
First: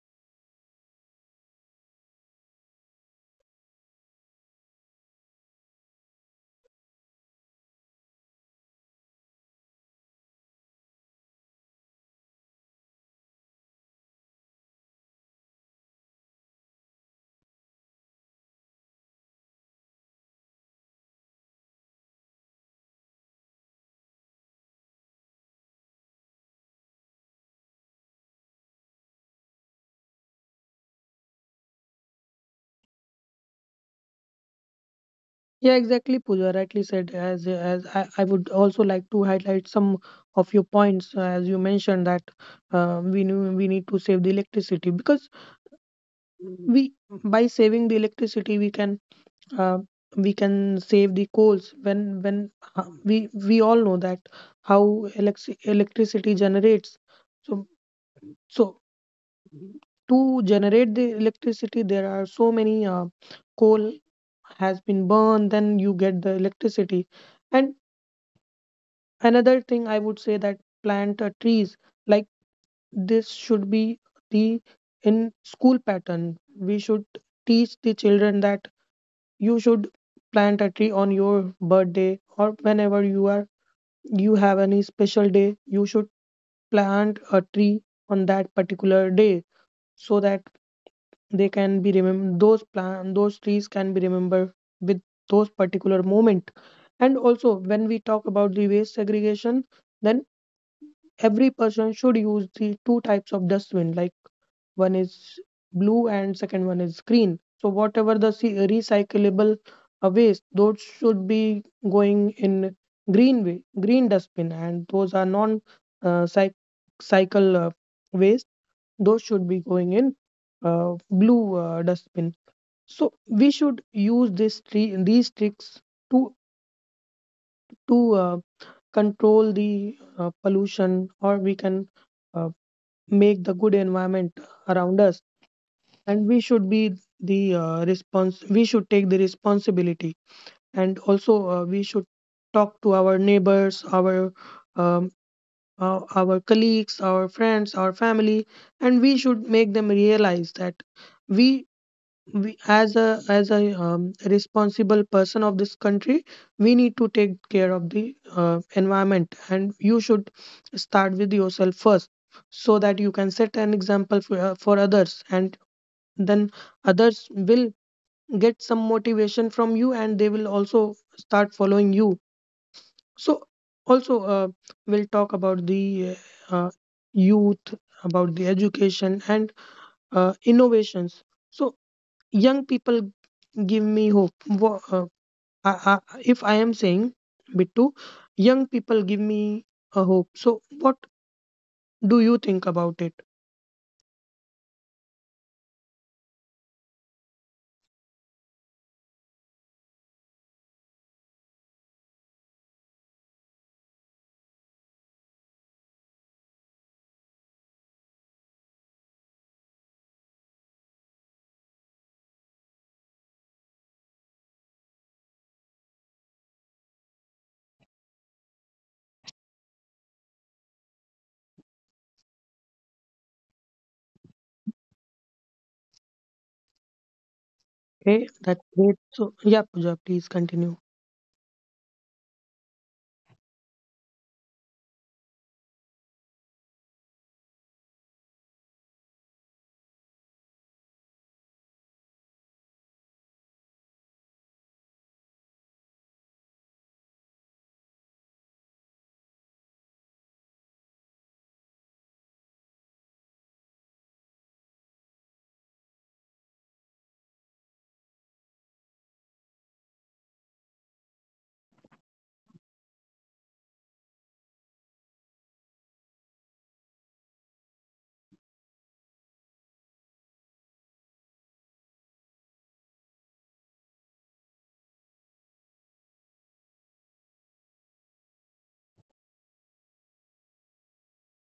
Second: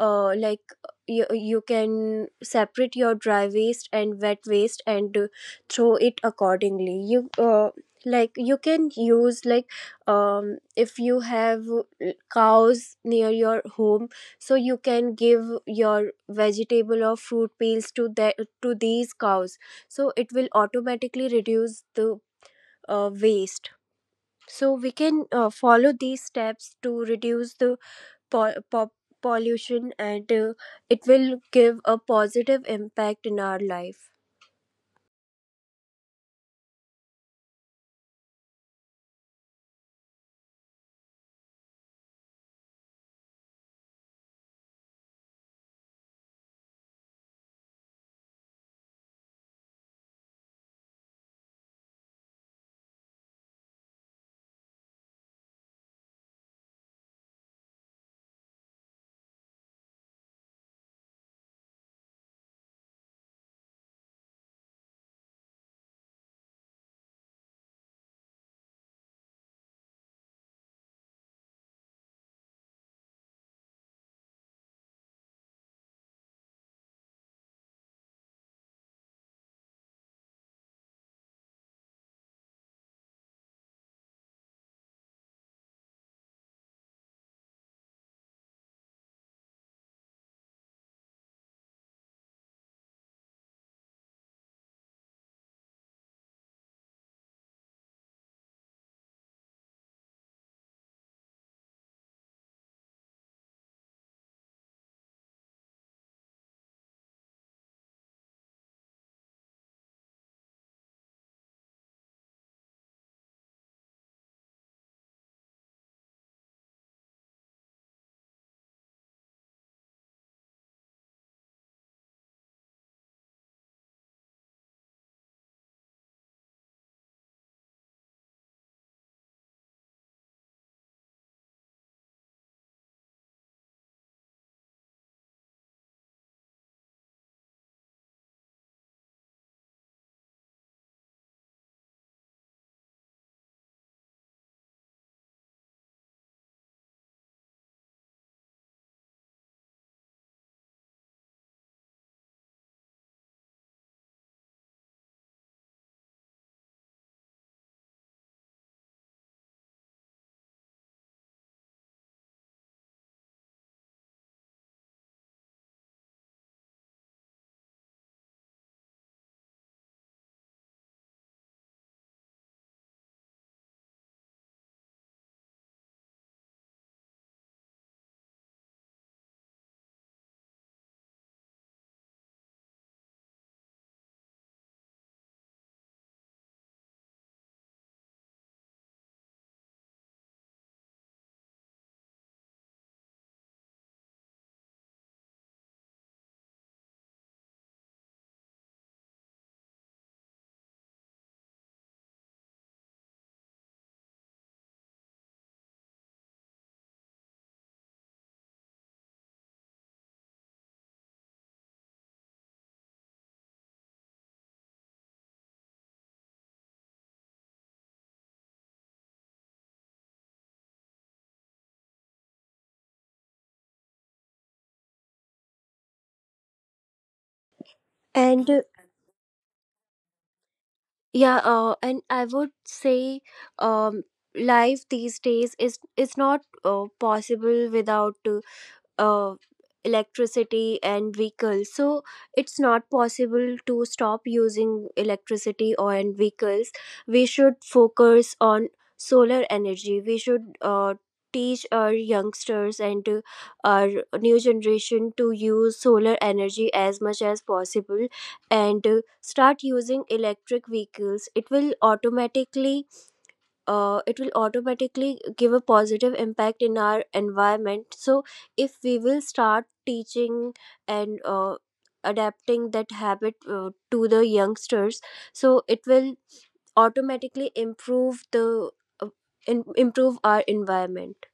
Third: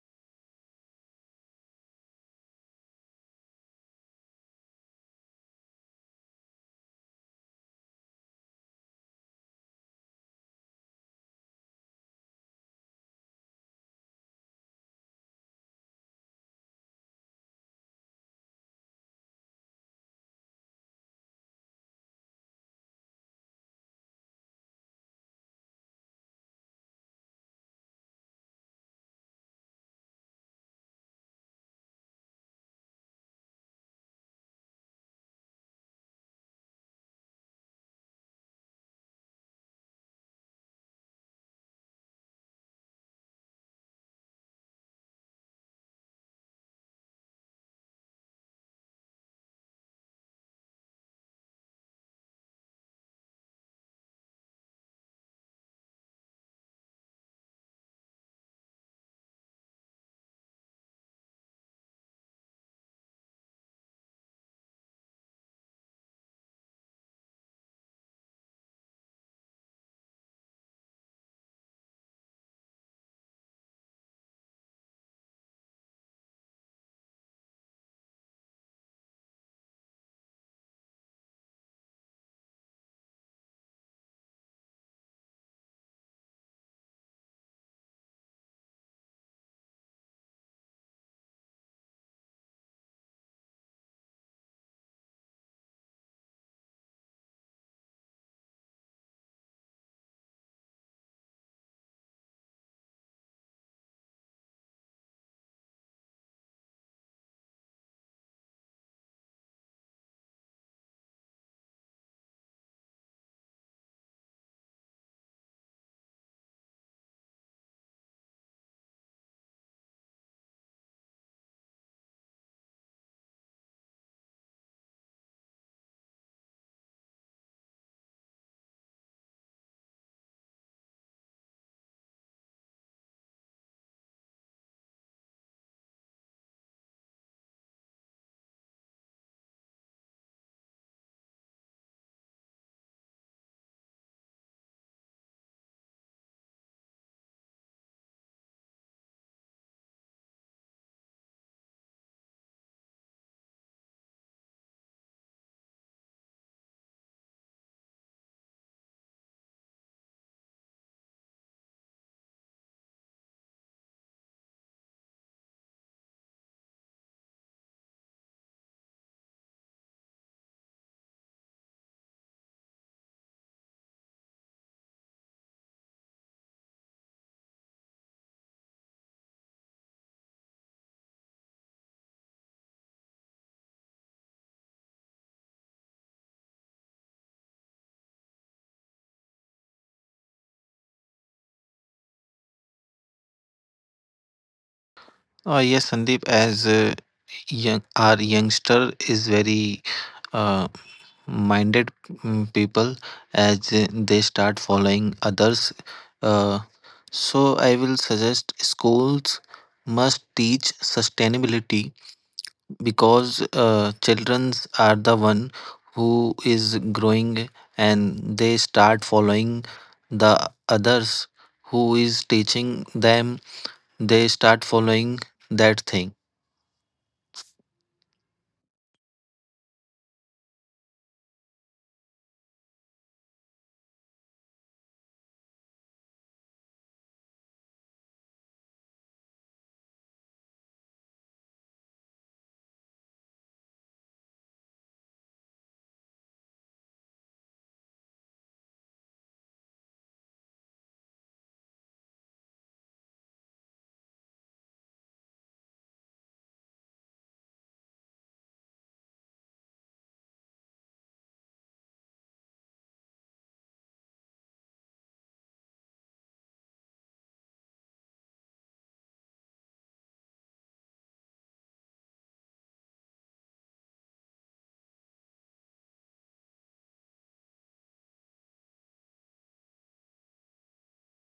like, you can separate your dry waste and wet waste, and throw it accordingly. You Like, you can use, like, if you have cows near your home, so you can give your vegetable or fruit peels to these cows. So it will automatically reduce the waste. So we can, follow these steps to reduce the po- po- pollution, and it will give a positive impact in our life. Yeah, exactly, Pooja. Rightly said. As I would also like to highlight some of your points, as you mentioned that we knew we need to save the electricity, because we by saving the electricity uh, we can save the coals. When We all know that how electricity generates. So so to generate the electricity there are so many coal has been burned, then you get the electricity. And another thing I would say that plant trees. Like this should be the in school pattern. We should teach the children that you should plant a tree on your birthday, or whenever you are you have any special day, you should plant a tree on that particular day, so that they can be remembered, those plant those trees can be remembered with those particular moment. And also when we talk about the waste segregation, then every person should use the two types of dustbin. Like one is blue and second one is green. So whatever the recyclable waste, those should be going in green way, green dustbin, and those are non uh, cy- cycle waste, those should be going in blue dustbin. So we should use this tree, these tricks, to to uh, control the pollution, or we can uh, make the good environment around us. And we should be the response. We should take the responsibility, and also we should talk to our neighbors, um, our colleagues, our friends, our family, and we should make them realize that we we as a responsible person of this country, we need to take care of the environment, and you should start with yourself first, so that you can set an example for others, and then others will get some motivation from you, and they will also start following you. So also, we'll talk about the uh, uh, youth, about the education and innovations. So young people give me hope. I, I, if I am saying, Bittu, young people give me a hope. So what do you think about it? Yes, Sandeep, as young, our youngster is very uh, minded people, as they start following others. Uh, so, I will suggest schools must teach sustainability, because children are the one who is growing, and they start following the others who is teaching them, they start following that thing. Okay, And that's great. So, yeah, Pooja, please continue. yeah, and I would say, um life these days is not possible without uh, electricity and vehicles. So it's not possible to stop using electricity or and vehicles. We should focus on solar energy. We should teach our youngsters and our new generation to use solar energy as much as possible. And start using electric vehicles. It will automatically give a positive impact in our environment. So if we will start teaching and adapting that habit to the youngsters, so it will automatically uh, improve our environment.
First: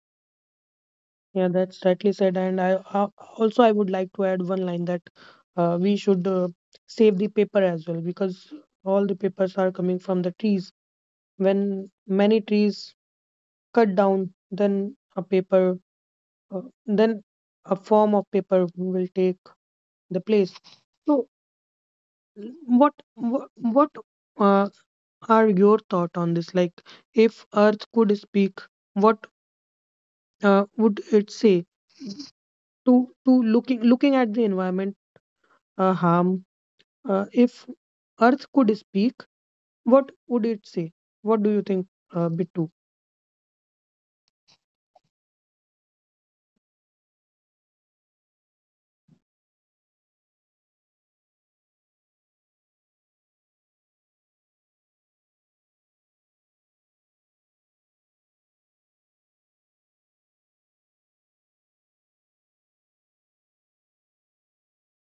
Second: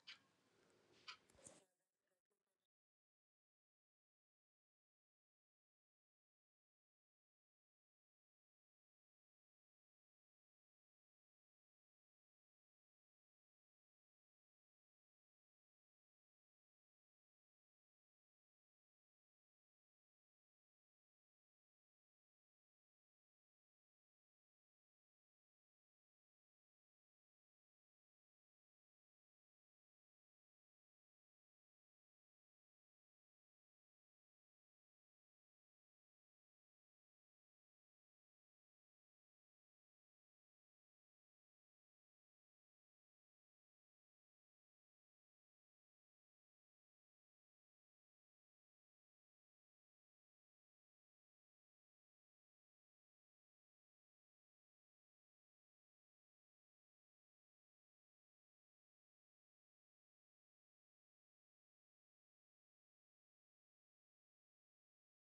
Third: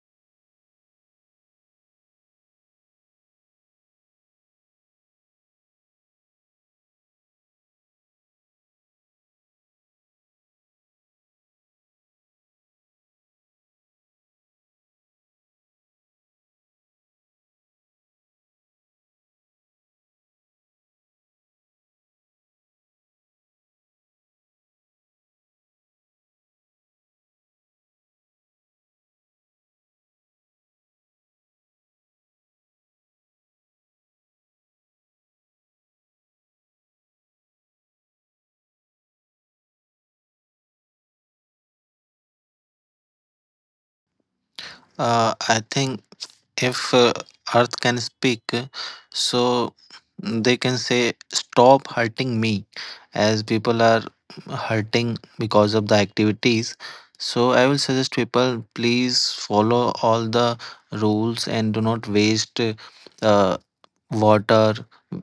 Yeah, that's rightly said. And I, also I would like to add one line that we should save the paper as well, because all the papers are coming from the trees. When many trees cut down, then a paper, then a form of paper will take the place. So, what uh, are your thought on this? Like, if Earth could speak, what would it say to looking at the environment harm? If Earth could speak, what would it say? What do you think, Bittu? I think if Earth can speak, so they can say, stop hurting me, as people are hurting because of the activities. So, I will suggest people please follow all the rules and do not waste uh, water.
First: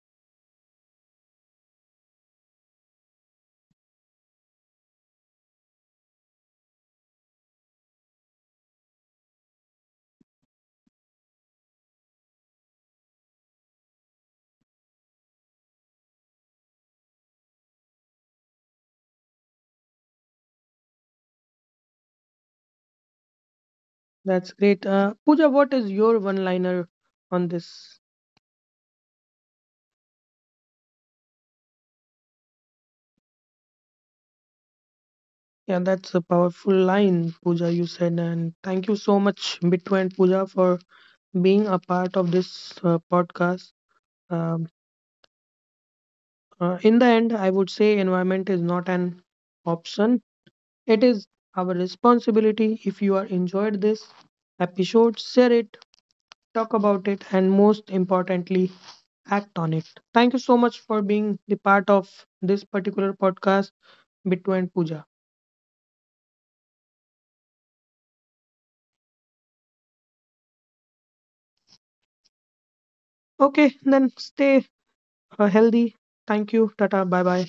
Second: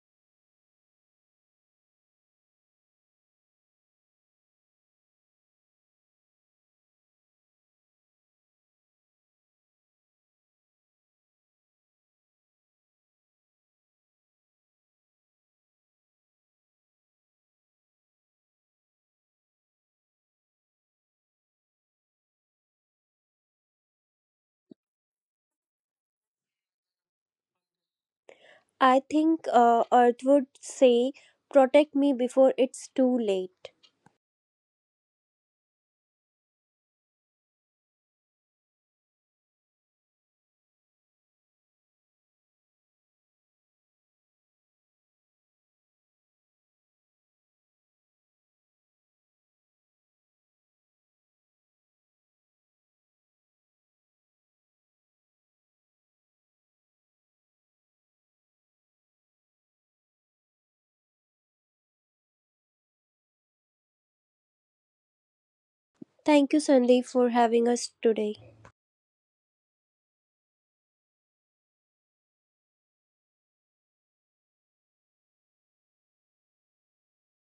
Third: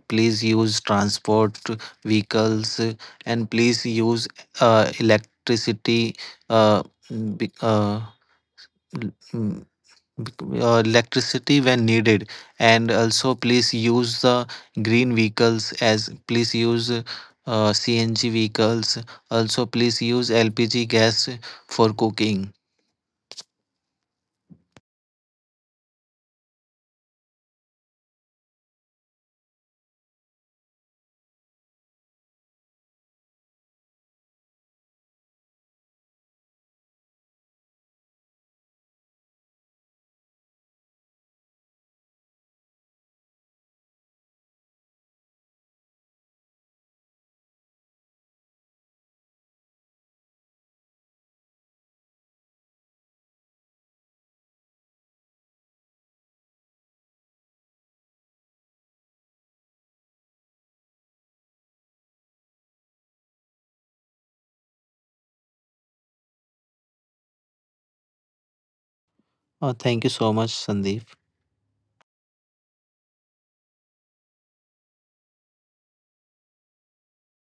Please use transport vehicles and please use electricity. Uh, be- uh, Electricity when needed. And also please use the green vehicles, as please use CNG vehicles. Also please use LPG gas for cooking. That's great. Pooja, what is your one-liner on this? I think Earth would say, protect me before it's too late. Yeah, that's a powerful line, Pooja, you said, and thank you so much, Bittu and Pooja, for being a part of this podcast. Um, in the end, I would say environment is not an option, it is our responsibility. If you are enjoyed this episode, share it, talk about it, and most importantly, act on it. Thank you so much for being the part of this particular podcast, Bittu and Pooja. Thank you, Sandeep, for having us today. Thank you so much, Sandeep. Okay, then stay healthy. Thank you. Tata. Bye bye.